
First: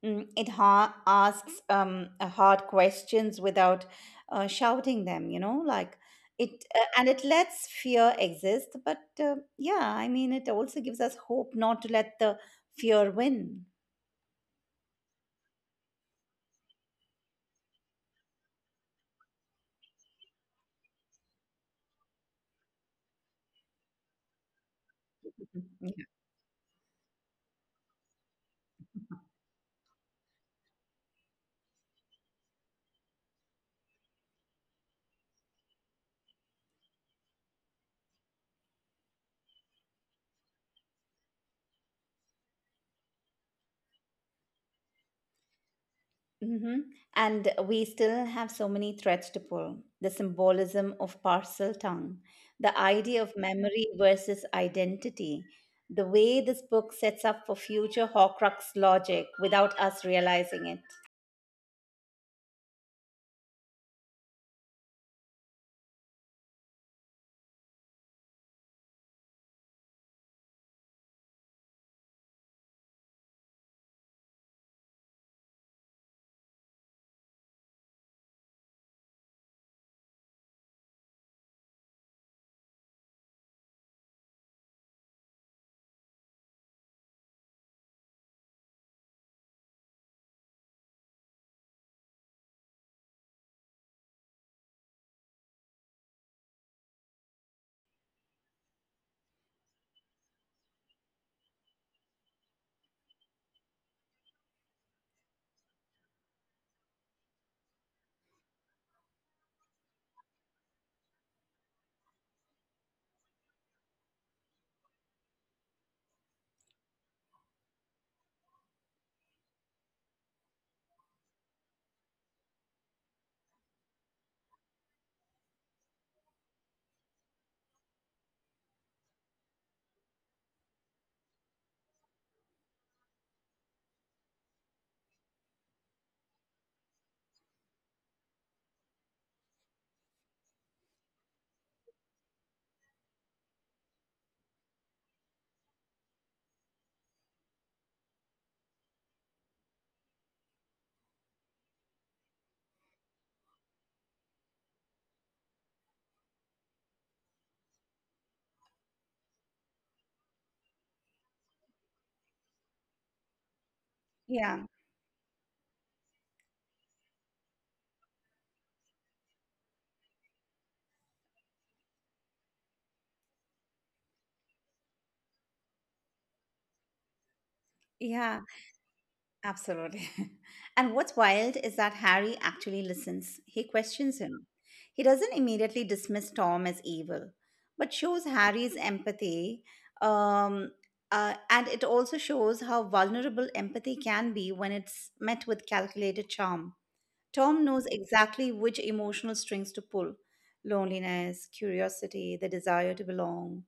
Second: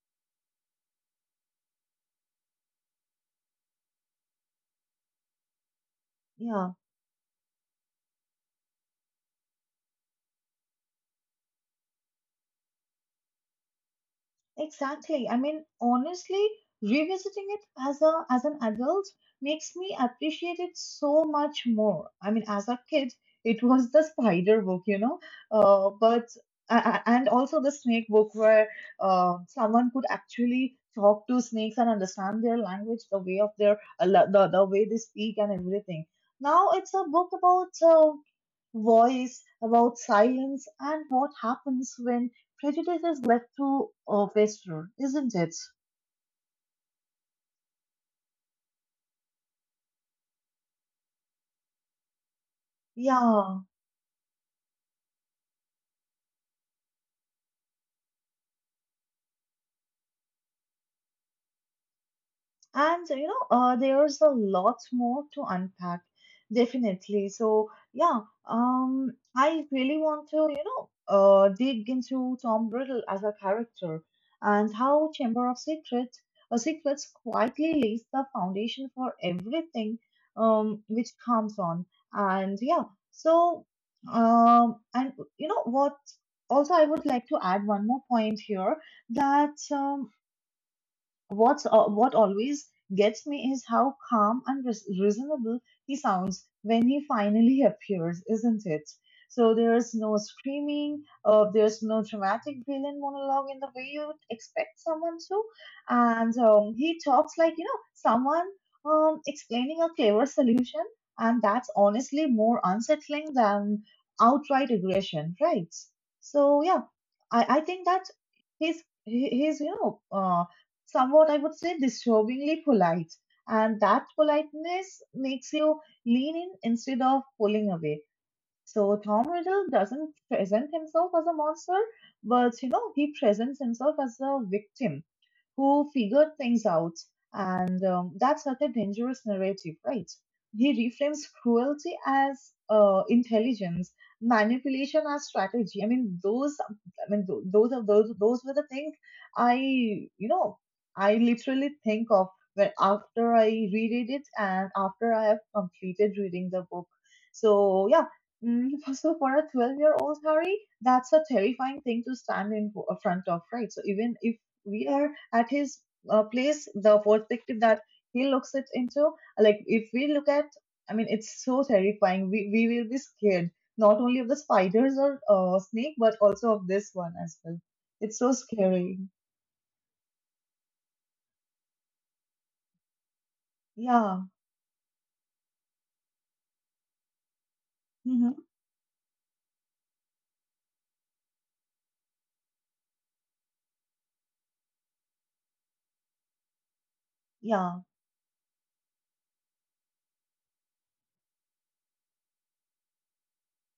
Mm, it asks hard questions without shouting them, you know, like it Yeah, and it lets fear exist, but yeah, I mean it also gives us hope not to let the fear win. exactly. I mean, honestly, revisiting it as a as an adult makes me appreciate it so much more. I mean, as a kid, it was the spider book, you know, Mhm. but, and also the snake book, where Yeah. Someone could actually talk to snakes and understand their language, the way of their, the way they speak and everything. Now it's a book about, voice, about silence, and what happens when prejudice is left to, fester, isn't it? Mm-hmm. And we still have so many threads to pull. The symbolism of parcel tongue, the idea of Yeah. memory versus identity, the way this book sets up for future Horcrux logic without us realizing it. And you know, there's a lot more to unpack, definitely. So yeah, I really want to, you know, dig into Tom Riddle as a character, and how Secrets quietly lays the foundation for everything, which comes on. And yeah, so, and you know what? Also, I would like to add one more point here, that what's what always gets me is how calm and reasonable he sounds when he finally <laughs> appears, isn't it? So there's no screaming, there's no dramatic villain monologue in the way you would expect someone to, and he talks like, you know, someone, explaining a clever solution, and that's honestly more unsettling than outright aggression, right? So yeah, I think that his, you know, somewhat, I would say, disturbingly polite. And that politeness makes you lean in instead of pulling away. So Tom Riddle doesn't present himself as a monster, but you know, he presents himself as a victim who figured things out. And That's such a dangerous narrative, right? He reframes cruelty as intelligence, manipulation as strategy. I mean, those, I mean, tho- those are Those were the things I, you know, I literally think of when after I reread it and after I have completed reading the book. So yeah, mm, <laughs> so for a 12-year-old Harry, that's a terrifying thing to stand in front of, right? So even if Yeah, we are at his place, the perspective that he looks it into, like if we look at, I mean, it's so terrifying. We will be scared not only of the spiders or snake, but also of this one as well. It's so yeah. scary. Absolutely. <laughs> And what's wild is that Harry actually listens. He Yeah. questions him. He doesn't immediately dismiss Tom as evil, but shows Hmm. Harry's empathy. Um, and it also shows how vulnerable empathy can be when it's met with calculated charm. Tom Yeah. knows exactly which emotional strings to pull: loneliness, curiosity, the desire to belong.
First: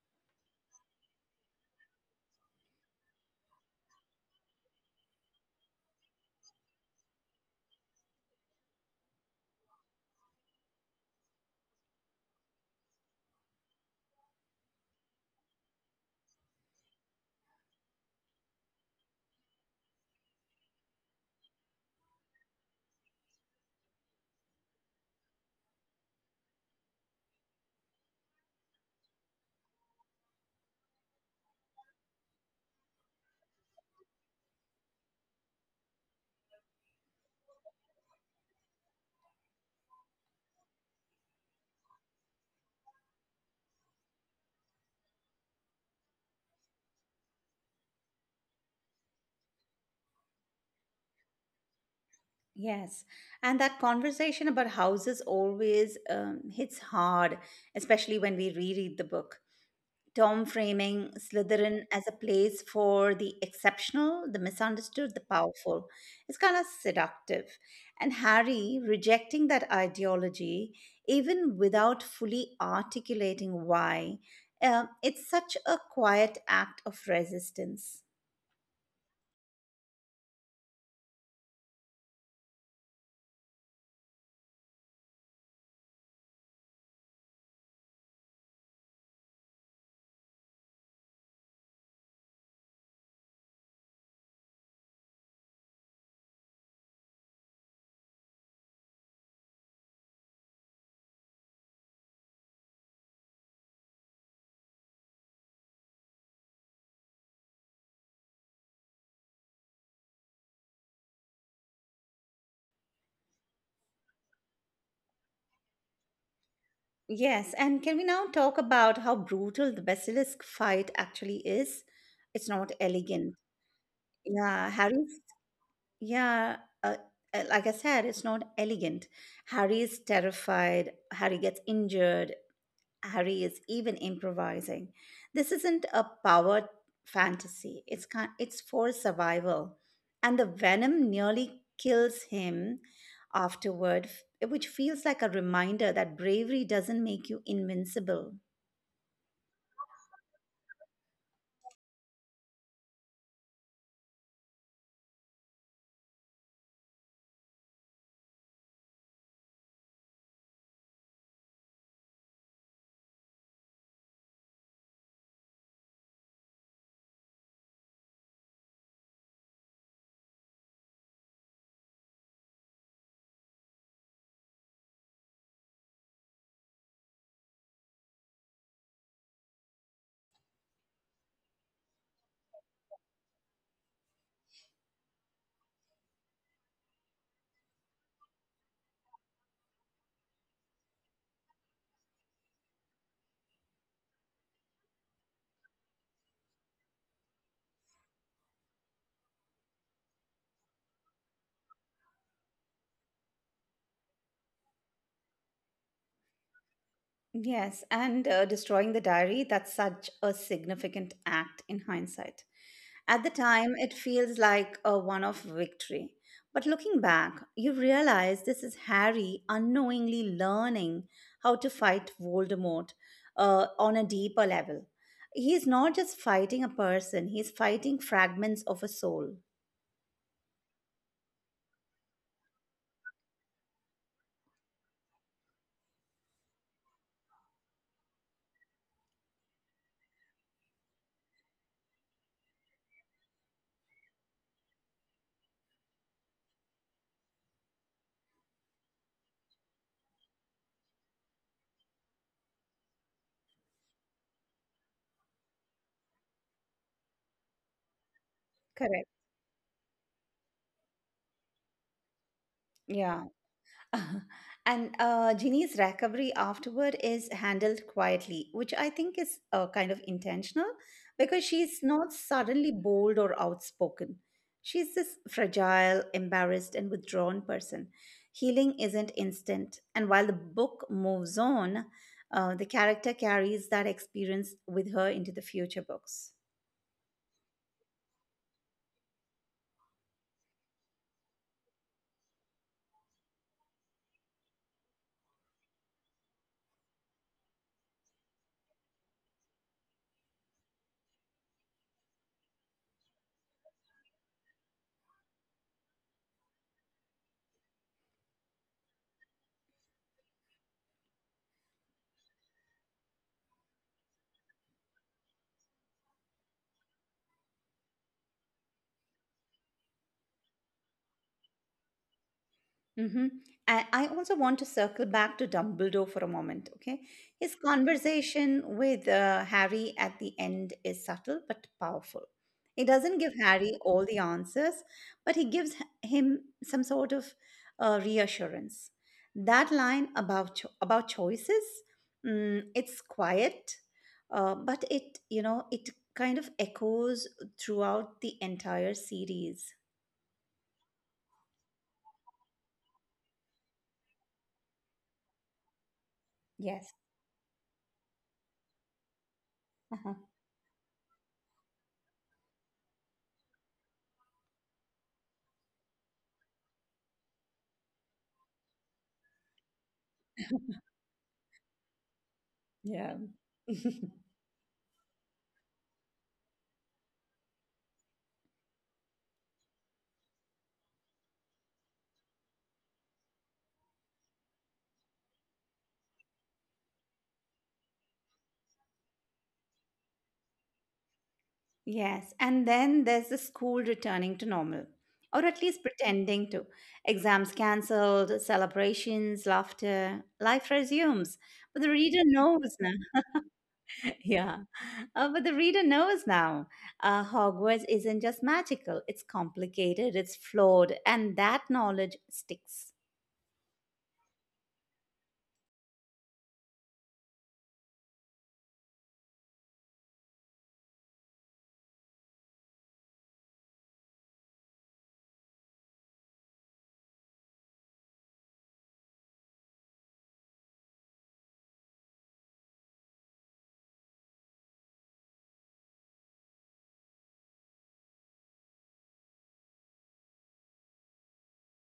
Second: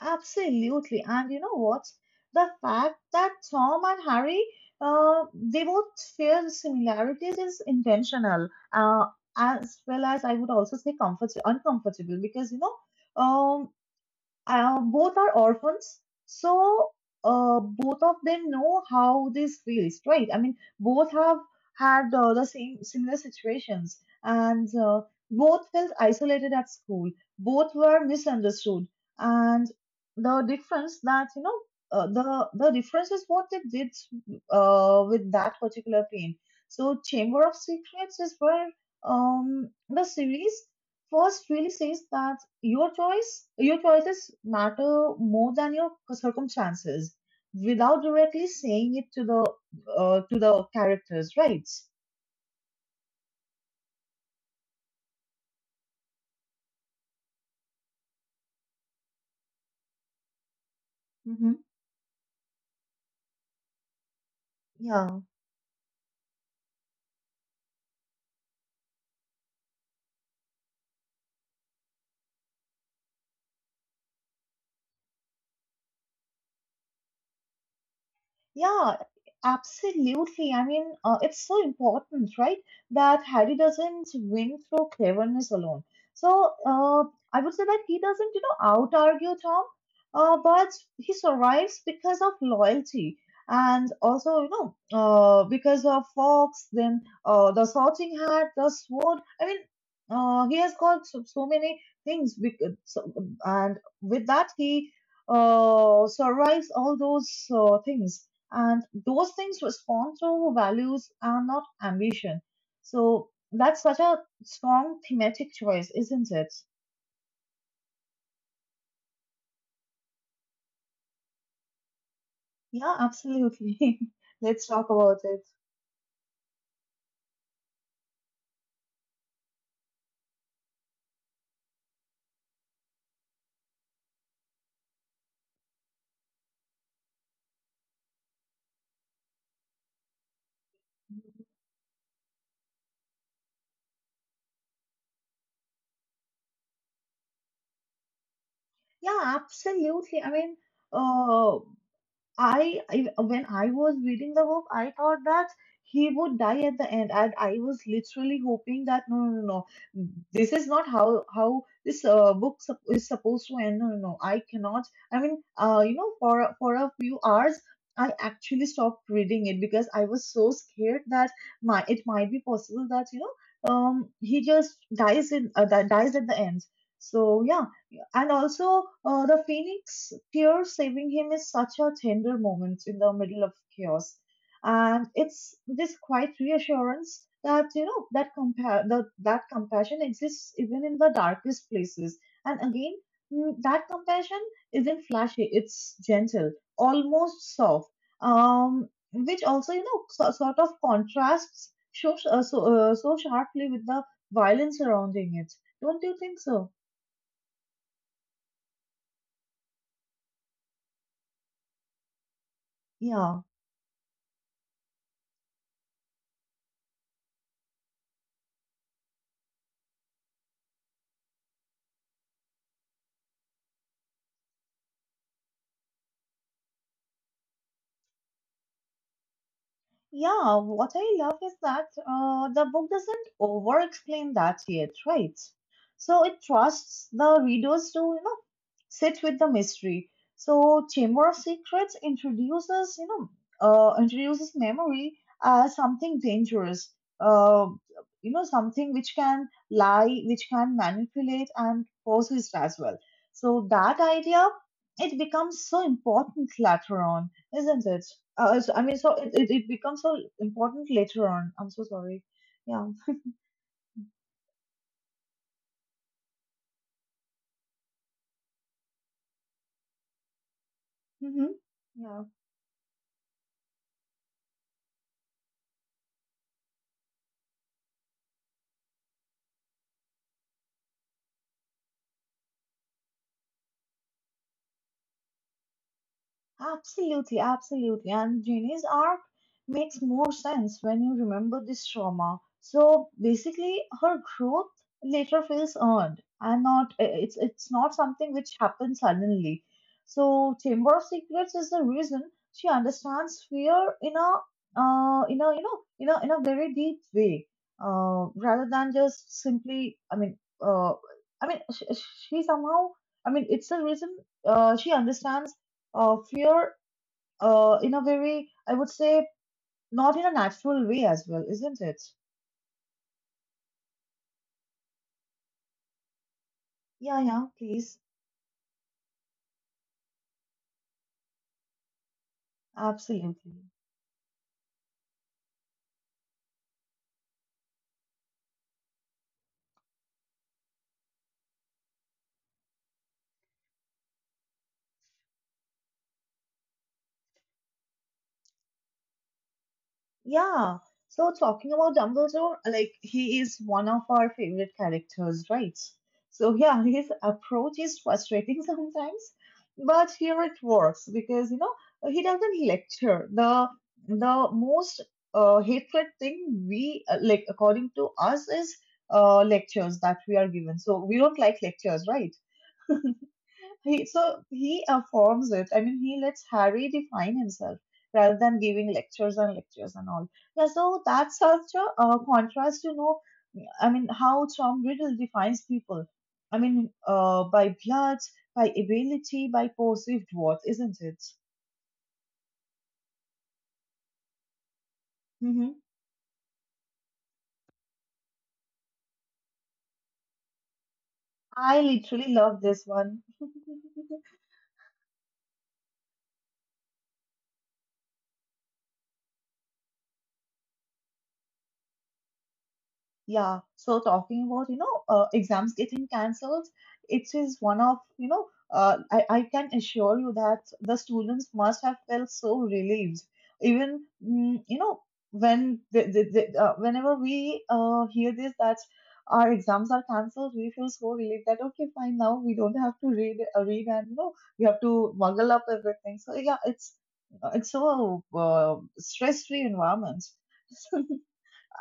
Absolutely. And you know what? The fact that Tom and Harry, they both share the similarities is intentional, uh, as well as I would also say comfort uncomfortable because um, both are orphans, so both of them know how this feels, right? I mean, both have had the same similar situations, and both felt isolated at school. Both were misunderstood, and the difference that the difference is what they did with that particular pain. So, Chamber of Secrets is where the series first really says that your choices matter more than your circumstances without directly saying it to the characters, right? Yes, and that conversation about houses always hits hard, especially when we reread the book. Tom framing Hmm. Slytherin as a place for the exceptional, the misunderstood, the Yeah. powerful. It's kind of seductive. And Harry rejecting that ideology, even without fully articulating why, it's such a quiet act of resistance. Yeah, absolutely. I mean, it's so important, right? That Harry doesn't win through cleverness alone. So, I would say that he doesn't, you know, out argue Tom, but he survives because of loyalty and also, you know, because of Fox, then the sorting hat, the sword. I mean, he has got so, so many things, and with that, he survives all those things, and those things respond to values and not ambition. So that's such a strong thematic choice, isn't it? Yes, and can we now talk about how brutal the basilisk fight actually is? It's not Yeah, elegant. absolutely. <laughs> Yeah, Let's talk Harry's, about it. yeah, uh, like I said, it's not elegant. Harry is terrified, Harry gets injured, Harry is even improvising. This isn't a power fantasy. It's for survival. And the venom nearly kills him afterward, which feels like a reminder that bravery doesn't make you invincible. Yeah, absolutely. I mean, uh, I, when I was reading the book, I thought that he would die at the end, and I was literally hoping that no, no, no, no, this is not how this book is supposed to end. No, no, no, I cannot. I mean, you know, for a few hours, I actually stopped reading it because I was so scared that my it might be possible that he just dies in dies at the end. So yeah, and also, the phoenix tear saving him is such a tender moment in the middle of chaos, and it's this quiet reassurance that you know that that compassion exists even in the darkest places. And again, that compassion isn't flashy; it's gentle, almost soft, which also you know sort of contrasts so sharply with the violence surrounding it. Don't you think so? Yes, and destroying the diary, that's such a significant act in hindsight. At the Yeah. time, it feels like a one off victory. But looking back, you realize this is Harry unknowingly learning how to fight Voldemort on a deeper level. He's not just fighting a person, he's fighting fragments of a soul. Yeah, what I love is that the book doesn't over explain that yet, right? So it trusts the readers to you know sit with the mystery. So Chamber of Secrets introduces, you know, introduces memory as something dangerous. Uh, you know, something which can lie, which can manipulate and possess as well. So that idea, it becomes so important later on, isn't it? Correct. It becomes so important later on. I'm so sorry. Yeah. Yeah. <laughs> And Ginny's recovery afterward is handled quietly, which I think is kind of intentional because Mm-hmm. she's not Yeah. suddenly bold or outspoken. She's this fragile, embarrassed, and withdrawn person. Healing isn't instant. And while the book moves on, the character carries that experience with her into the future books. Absolutely, absolutely. And Jenny's arc makes more sense when you remember this trauma. So basically, her growth later feels earned, and not it's it's not something which happens suddenly. So Chamber of Secrets is the reason she understands fear in a in a very deep way, rather than just simply. Uh, I mean, she, she somehow. I mean, it's the reason she understands fear in a very, I would say, not in a natural way as well, isn't it? Mm-hmm. I also want to circle back to Dumbledore for a moment, okay? Yeah, yeah, His please. conversation with Harry at the end is subtle but powerful. He doesn't give Absolutely. Harry all the answers, but he gives him some sort of reassurance. That line about about choices, mm, it's quiet, but it, you know, it kind of echoes throughout the entire series. Yeah. So talking about Dumbledore, like he is one of our favorite characters, right? So yeah, Yes. his approach is frustrating <laughs> sometimes, but Uh-huh. here it works because you know he doesn't lecture. The most hatred thing we like according to us is lectures that we are given. So we don't like lectures, right? Yeah. So he affirms it. I mean, he lets Harry define himself rather than giving lectures and lectures and all. Yeah, so that's such a contrast, you know. I mean, how Tom Riddle defines people. I mean, by blood, by ability, by perceived worth, isn't it? Yes, and then there's the school returning to normal, or at least Hmm. pretending to. Exams cancelled, celebrations, laughter, life resumes. But I the reader literally love knows now. this one. <laughs> <laughs> yeah, but the reader knows now. Hogwarts isn't just magical, it's complicated, it's flawed, and that knowledge sticks. Yeah, so talking about, you know, exams getting cancelled, it is one of, you know, I can assure you that the students must have felt so relieved. Even, you know, when whenever we hear this that our exams are cancelled, we feel so relieved that okay, fine, now we don't have to read and you know we have to muggle up everything. So yeah, it's so stress-free environment. <laughs>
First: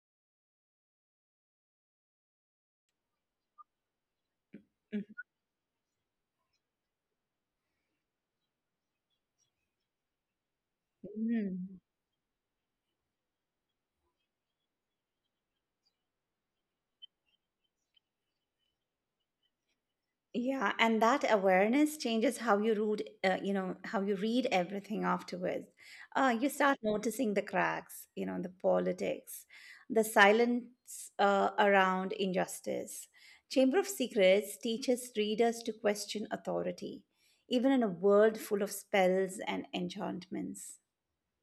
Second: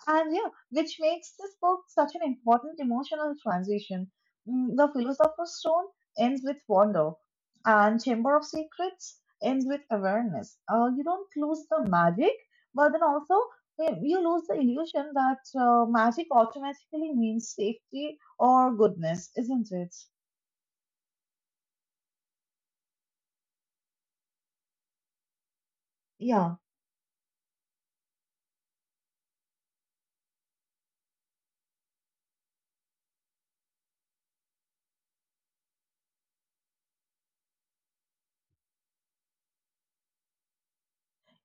And yeah, which makes this book such an important emotional transition. The Mhm. Philosopher's Stone ends with wonder, and Chamber of Secrets ends with awareness. You don't lose Mhm. the magic, but then also you lose the illusion that magic automatically means safety or goodness, isn't it? Yeah, and that awareness changes how you read, you know, how you read everything afterwards. You Yeah. start noticing the cracks, you know, the politics, the silence around injustice. Chamber of Secrets teaches readers to question authority, even in a world full of spells and enchantments.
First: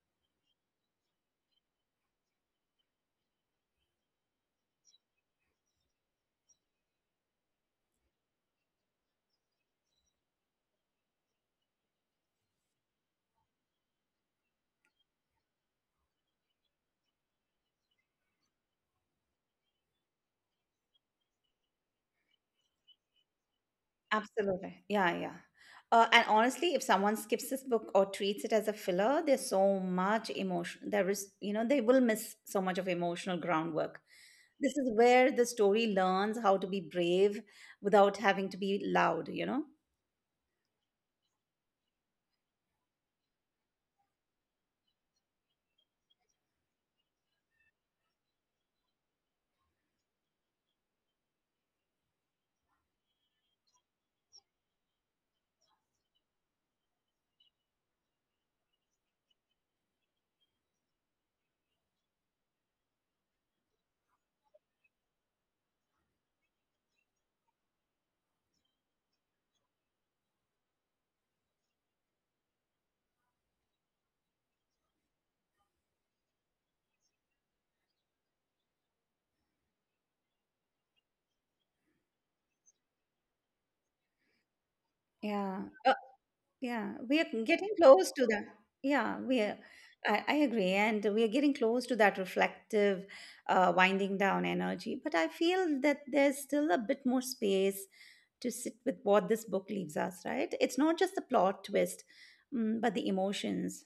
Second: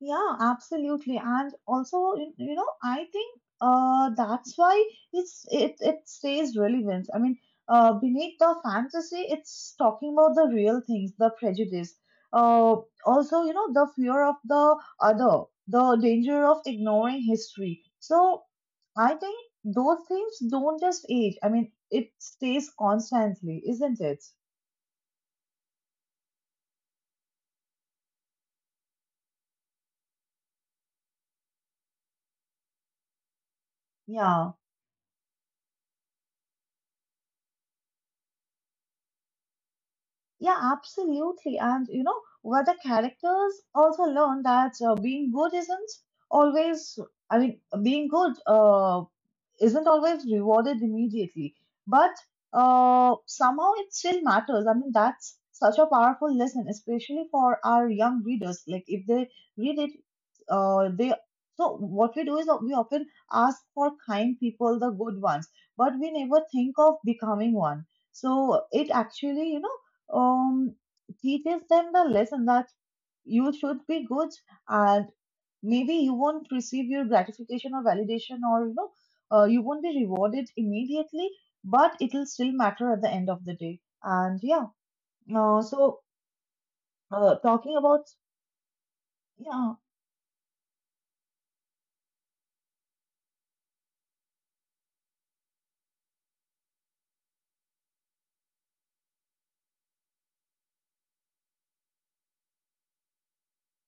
Yeah, absolutely. And also, you know, I think that's why it stays relevant. I mean, beneath the fantasy, it's talking about the real things, the prejudice. Uh, also, you know, the fear of the other, the danger of ignoring history. So I think those things don't just age. I mean, it stays constantly, isn't it? Absolutely. Yeah, yeah. And honestly, if someone skips this book or treats it as a filler, there's so much emotion. There is, you know, they will miss so much of emotional groundwork. Yeah. This is where the story learns how to be brave without having to be loud, you know? Yeah, absolutely. And you know, where the characters also learn that being good isn't always, being good isn't always rewarded immediately, but somehow it still matters. I mean, that's such a powerful lesson, especially for our young readers. Like, if they read it, they so what we do is that we often ask for kind people, the good ones, but we never think of becoming one. So it actually, you know um, teaches them the lesson that you should be good and maybe you won't receive your gratification or validation or you know you won't be rewarded immediately but it'll still matter at the end of the day, and yeah, Yeah. So Yeah. We are getting talking about close to that. Yeah, we are. yeah. I agree. And we are getting close to that reflective, winding down energy. But I feel that there's still a bit more space to sit with what this book leaves us, right? It's not just the plot twist, mm, but the emotions.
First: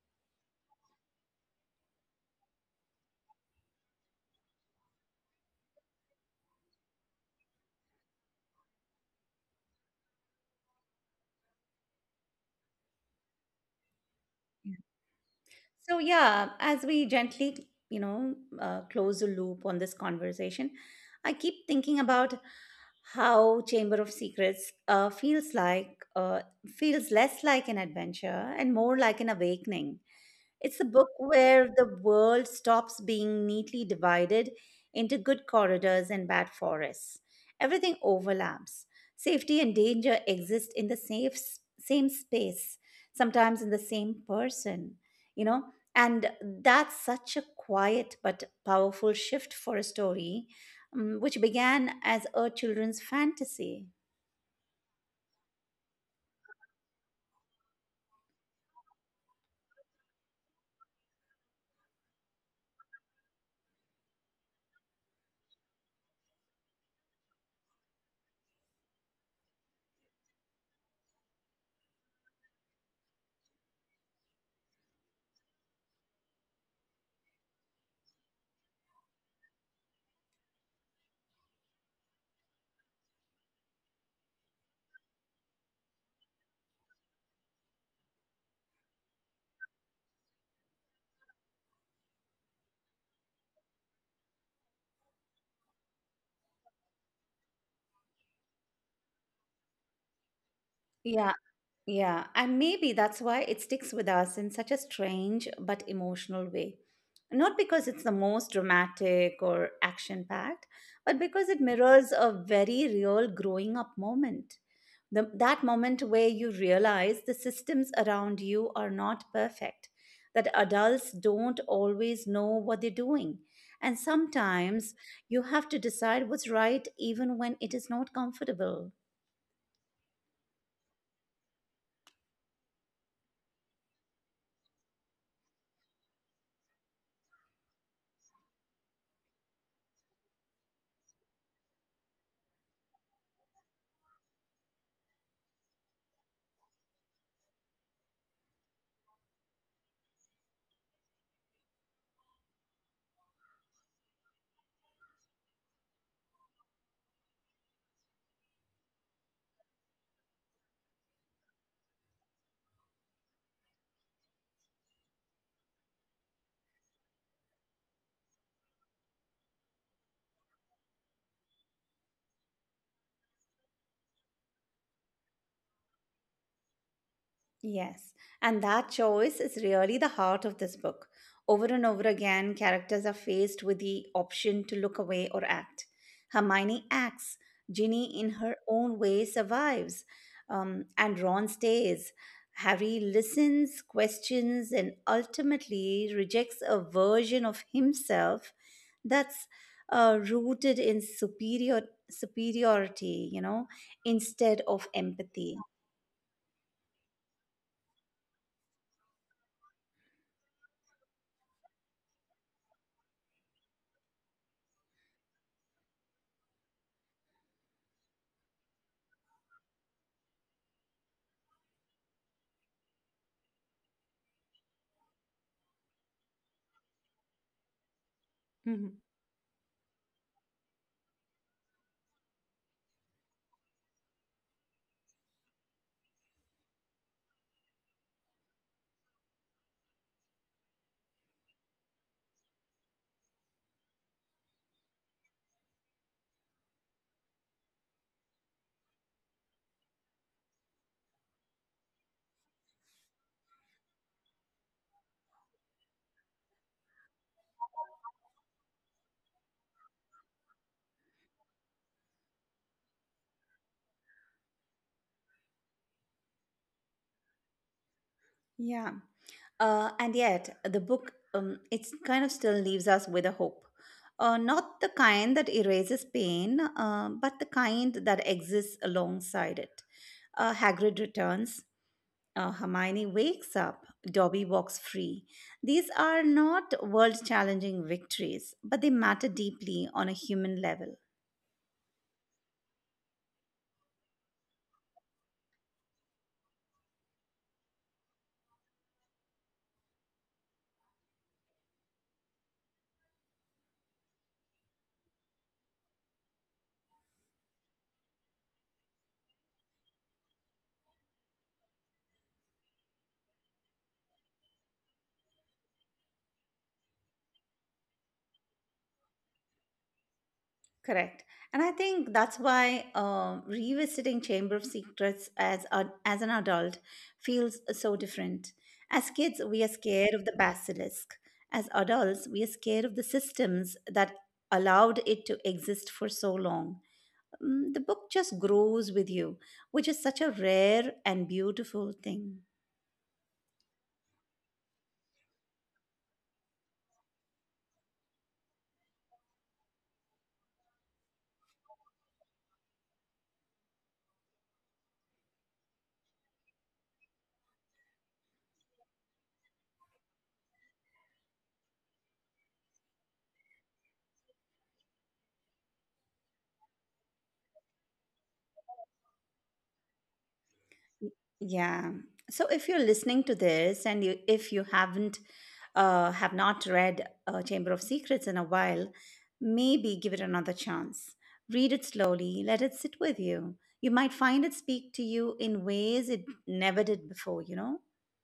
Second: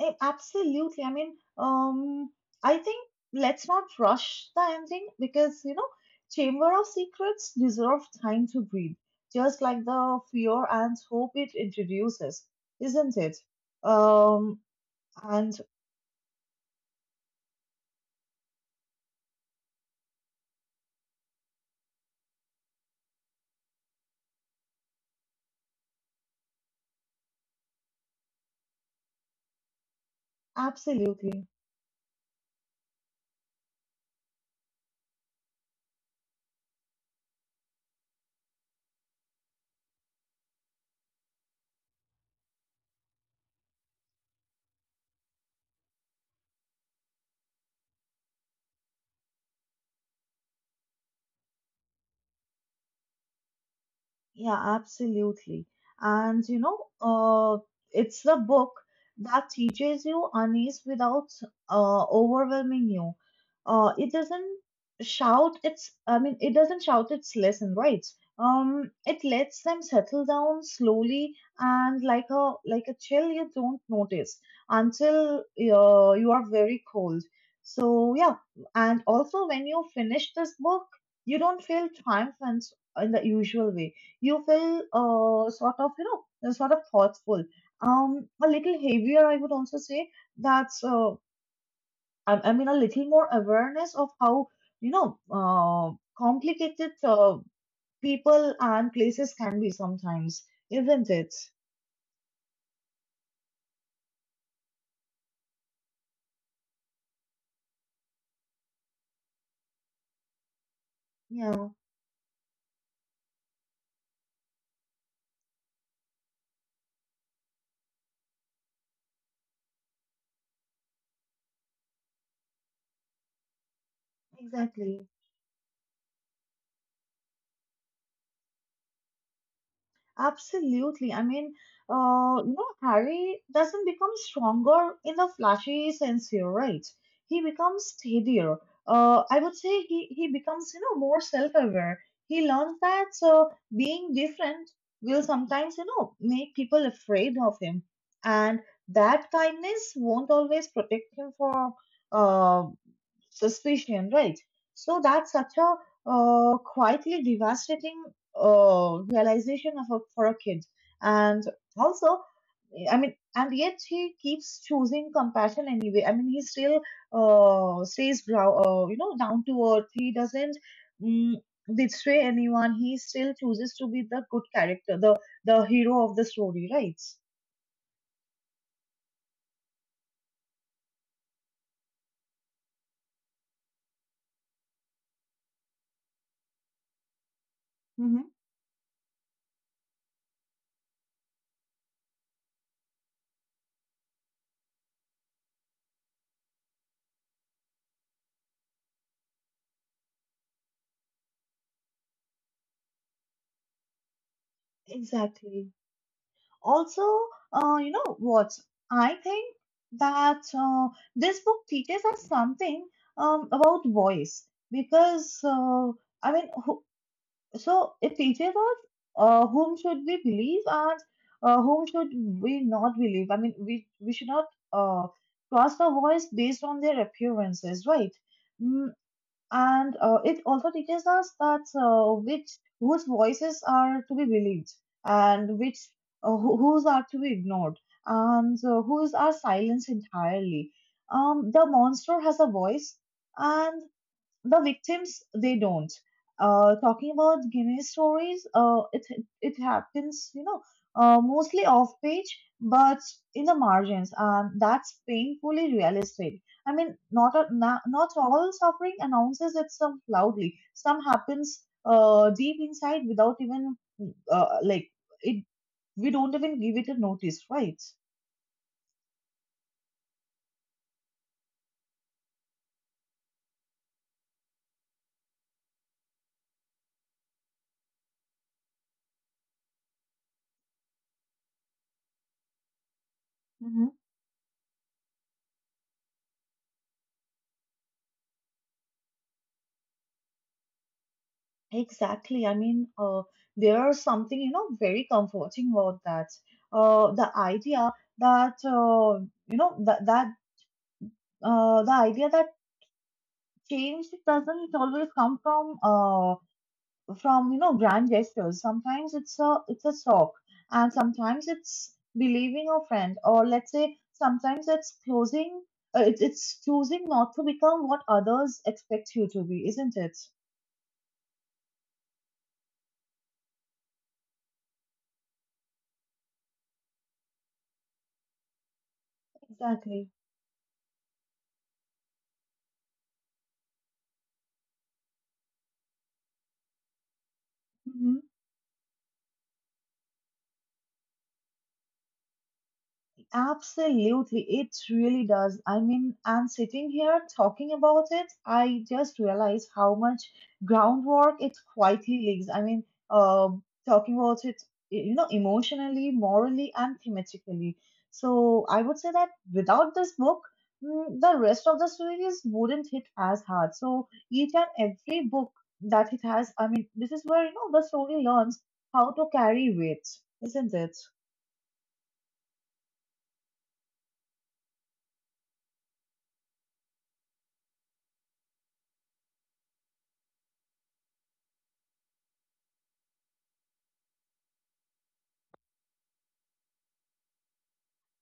Eh, absolutely. I mean, I think let's not rush the ending because, you know, Chamber of Secrets deserve time to breathe, just like the fear and hope it introduces, isn't it? Um, Yeah. and So, yeah, as we gently, you know, close the loop on this conversation, I keep thinking about how Chamber of Secrets feels less like an adventure and more like an awakening. It's a book absolutely. where the world stops being neatly divided into good corridors and bad forests. Everything overlaps. Safety and danger exist in the same space, sometimes in the same person, you know? And that's such a quiet but powerful shift for a story, which began as a children's fantasy. Yeah, absolutely. And you know, it's the book that teaches you unease without overwhelming you. Uh, it doesn't it doesn't shout its lesson, right? It lets them settle down slowly and like a chill you don't notice until you are very cold. So yeah, and also when you finish this book, you don't feel triumphant in the usual way. You feel sort of you know sort of thoughtful, a little heavier, I would also say. that's uh, I mean a little more awareness of how you know uh, complicated people and places can be sometimes, isn't it? Yeah. Yeah, and maybe that's why it sticks with us in such a strange but emotional way. Not because it's the most dramatic or action packed, but because it Yeah. mirrors a very real growing up moment. That moment where you realize the systems around you are not perfect, that adults don't always know what they're doing. And sometimes Exactly. you have to decide what's right even when it is not comfortable. Absolutely. I mean, you know, Harry doesn't become stronger in the flashy sense here, right? He becomes steadier. I would say he becomes, you know, more self-aware. He learns that being different will sometimes, you know, make people afraid of him. And that kindness won't always protect him from, uh, suspicion, right? So that's such a quietly devastating realization for a kid. And also, I mean, and yet he keeps choosing compassion anyway. I mean, he still stays, you know, down to earth. He doesn't mm, betray anyone. He still chooses to be the good character, the hero of the story, right? Yes, and that choice is really the heart of this book. Over and over again, characters are faced with the option to look away or act. Hermione acts, Ginny, in Hmm. her own way, survives, and Ron stays. Harry listens, questions, and ultimately rejects a version of himself that's rooted in superiority, you know, instead of empathy. Exactly. also you know what, I think that this book teaches us something about voice. Because I mean who, So it teaches us whom should we believe and whom should we not believe. I mean we should not uh, trust a voice based on their appearances, right? Hmm. And it also teaches us that which whose voices are to be believed and which whose are to be ignored and whose are silenced entirely. Um, the monster has a voice, and the victims they don't. Talking about guinness stories, it happens you know mostly off page but in the margins, and that's painfully realistic. I mean, not a, na- not all suffering announces itself loudly. Some happens deep inside without even like it we don't even give it a notice, right? Yeah. And yet, the book, it kind of still leaves us with a hope. Not the kind that erases pain, but the kind that exists alongside it. Hagrid returns, Hermione wakes up, Mhm. Dobby walks free. These are not world challenging victories, but they matter deeply on a human level. Exactly. I mean, there is something, you know, very comforting about that. The idea that, you know, that, that, The idea that change doesn't always come from you know grand gestures. Sometimes it's a talk, and sometimes it's believing a friend, or let's say sometimes it's it's choosing not to become what others expect you to be, isn't it? Correct. And I think that's why, um, revisiting Chamber of Secrets as, as an adult feels so different. As kids, we are Exactly. scared of the basilisk. As adults, we are scared of the systems that allowed it to exist for so long. Mm, the book just grows with you, which is such a rare and beautiful thing. Absolutely, it really does. I mean, and sitting here talking about it, I just realized how much groundwork it quietly leaves. I mean, um, talking about it, y- you know, emotionally, morally, and thematically. So I would say that without this book, the rest of the series wouldn't hit as hard. So each and every book that it has, I mean, this is where, you know, the story learns how to carry weight, isn't it? Yeah. So if you're listening to this and you have not read Chamber of Secrets in a while, maybe give it another chance. Read it slowly, let it sit with you. You might find it speak to you in ways it never did before, you know?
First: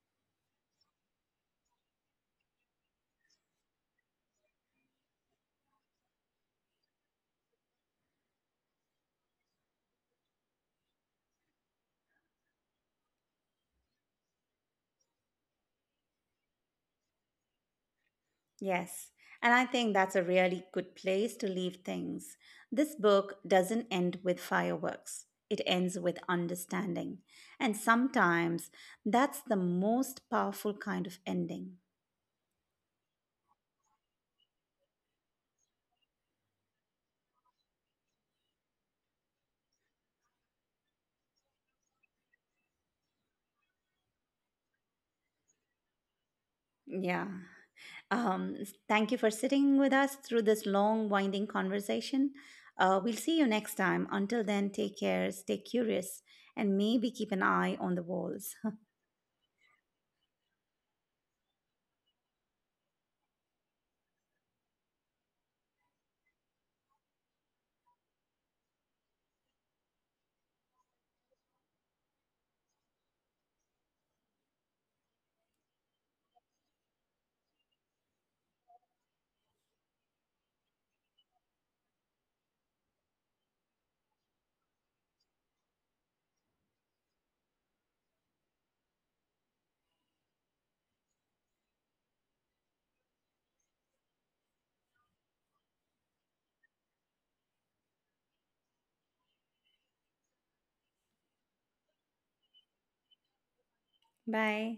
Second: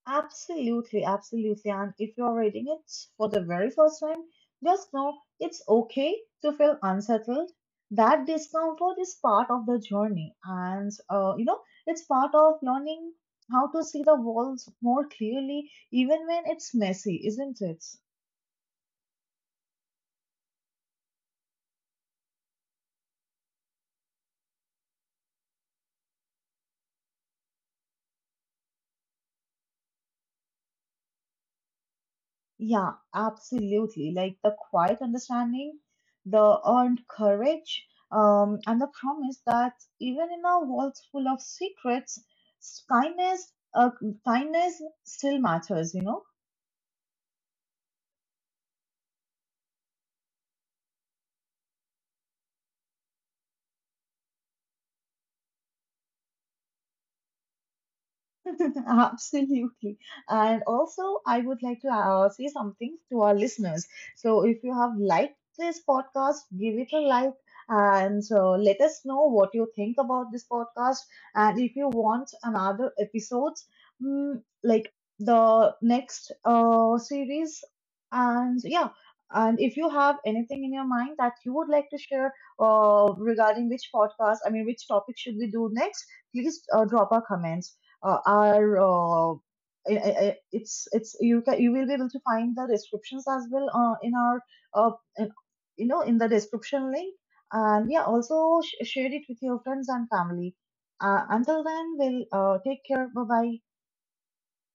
Absolutely, absolutely. And if you're reading it for the very first time, just know it's okay to feel unsettled. That discomfort is part of the journey, and you know, it's part of learning how to see the walls more clearly, even when it's messy, isn't it? Yes, and I think that's a really good place to leave things. This book doesn't end with fireworks, it ends with understanding. And sometimes that's the most powerful kind of ending. Yeah, absolutely. Like the quiet understanding, the earned courage, and the promise that even in a world full of secrets, kindness, kindness still matters. You know. Yeah. Um, Thank you for sitting with us through this long, winding conversation. We'll see you next time. Until then, take care, stay curious, and maybe keep an eye on the walls. <laughs> Absolutely. And also, I would like to say something to our listeners. So, if you have liked this podcast, give it a like, and let us know what you think about this podcast. And if you want another episodes, like the next series, and yeah. And if you have anything in your mind that you would like to share regarding which podcast, I mean, which topic should we do next, please drop our comments are I- it's you can you will be able to find the descriptions as well uh, in, you know in the description link. And yeah, also share it with your friends and family. Until then, we'll take care. Bye bye. <laughs> Bye.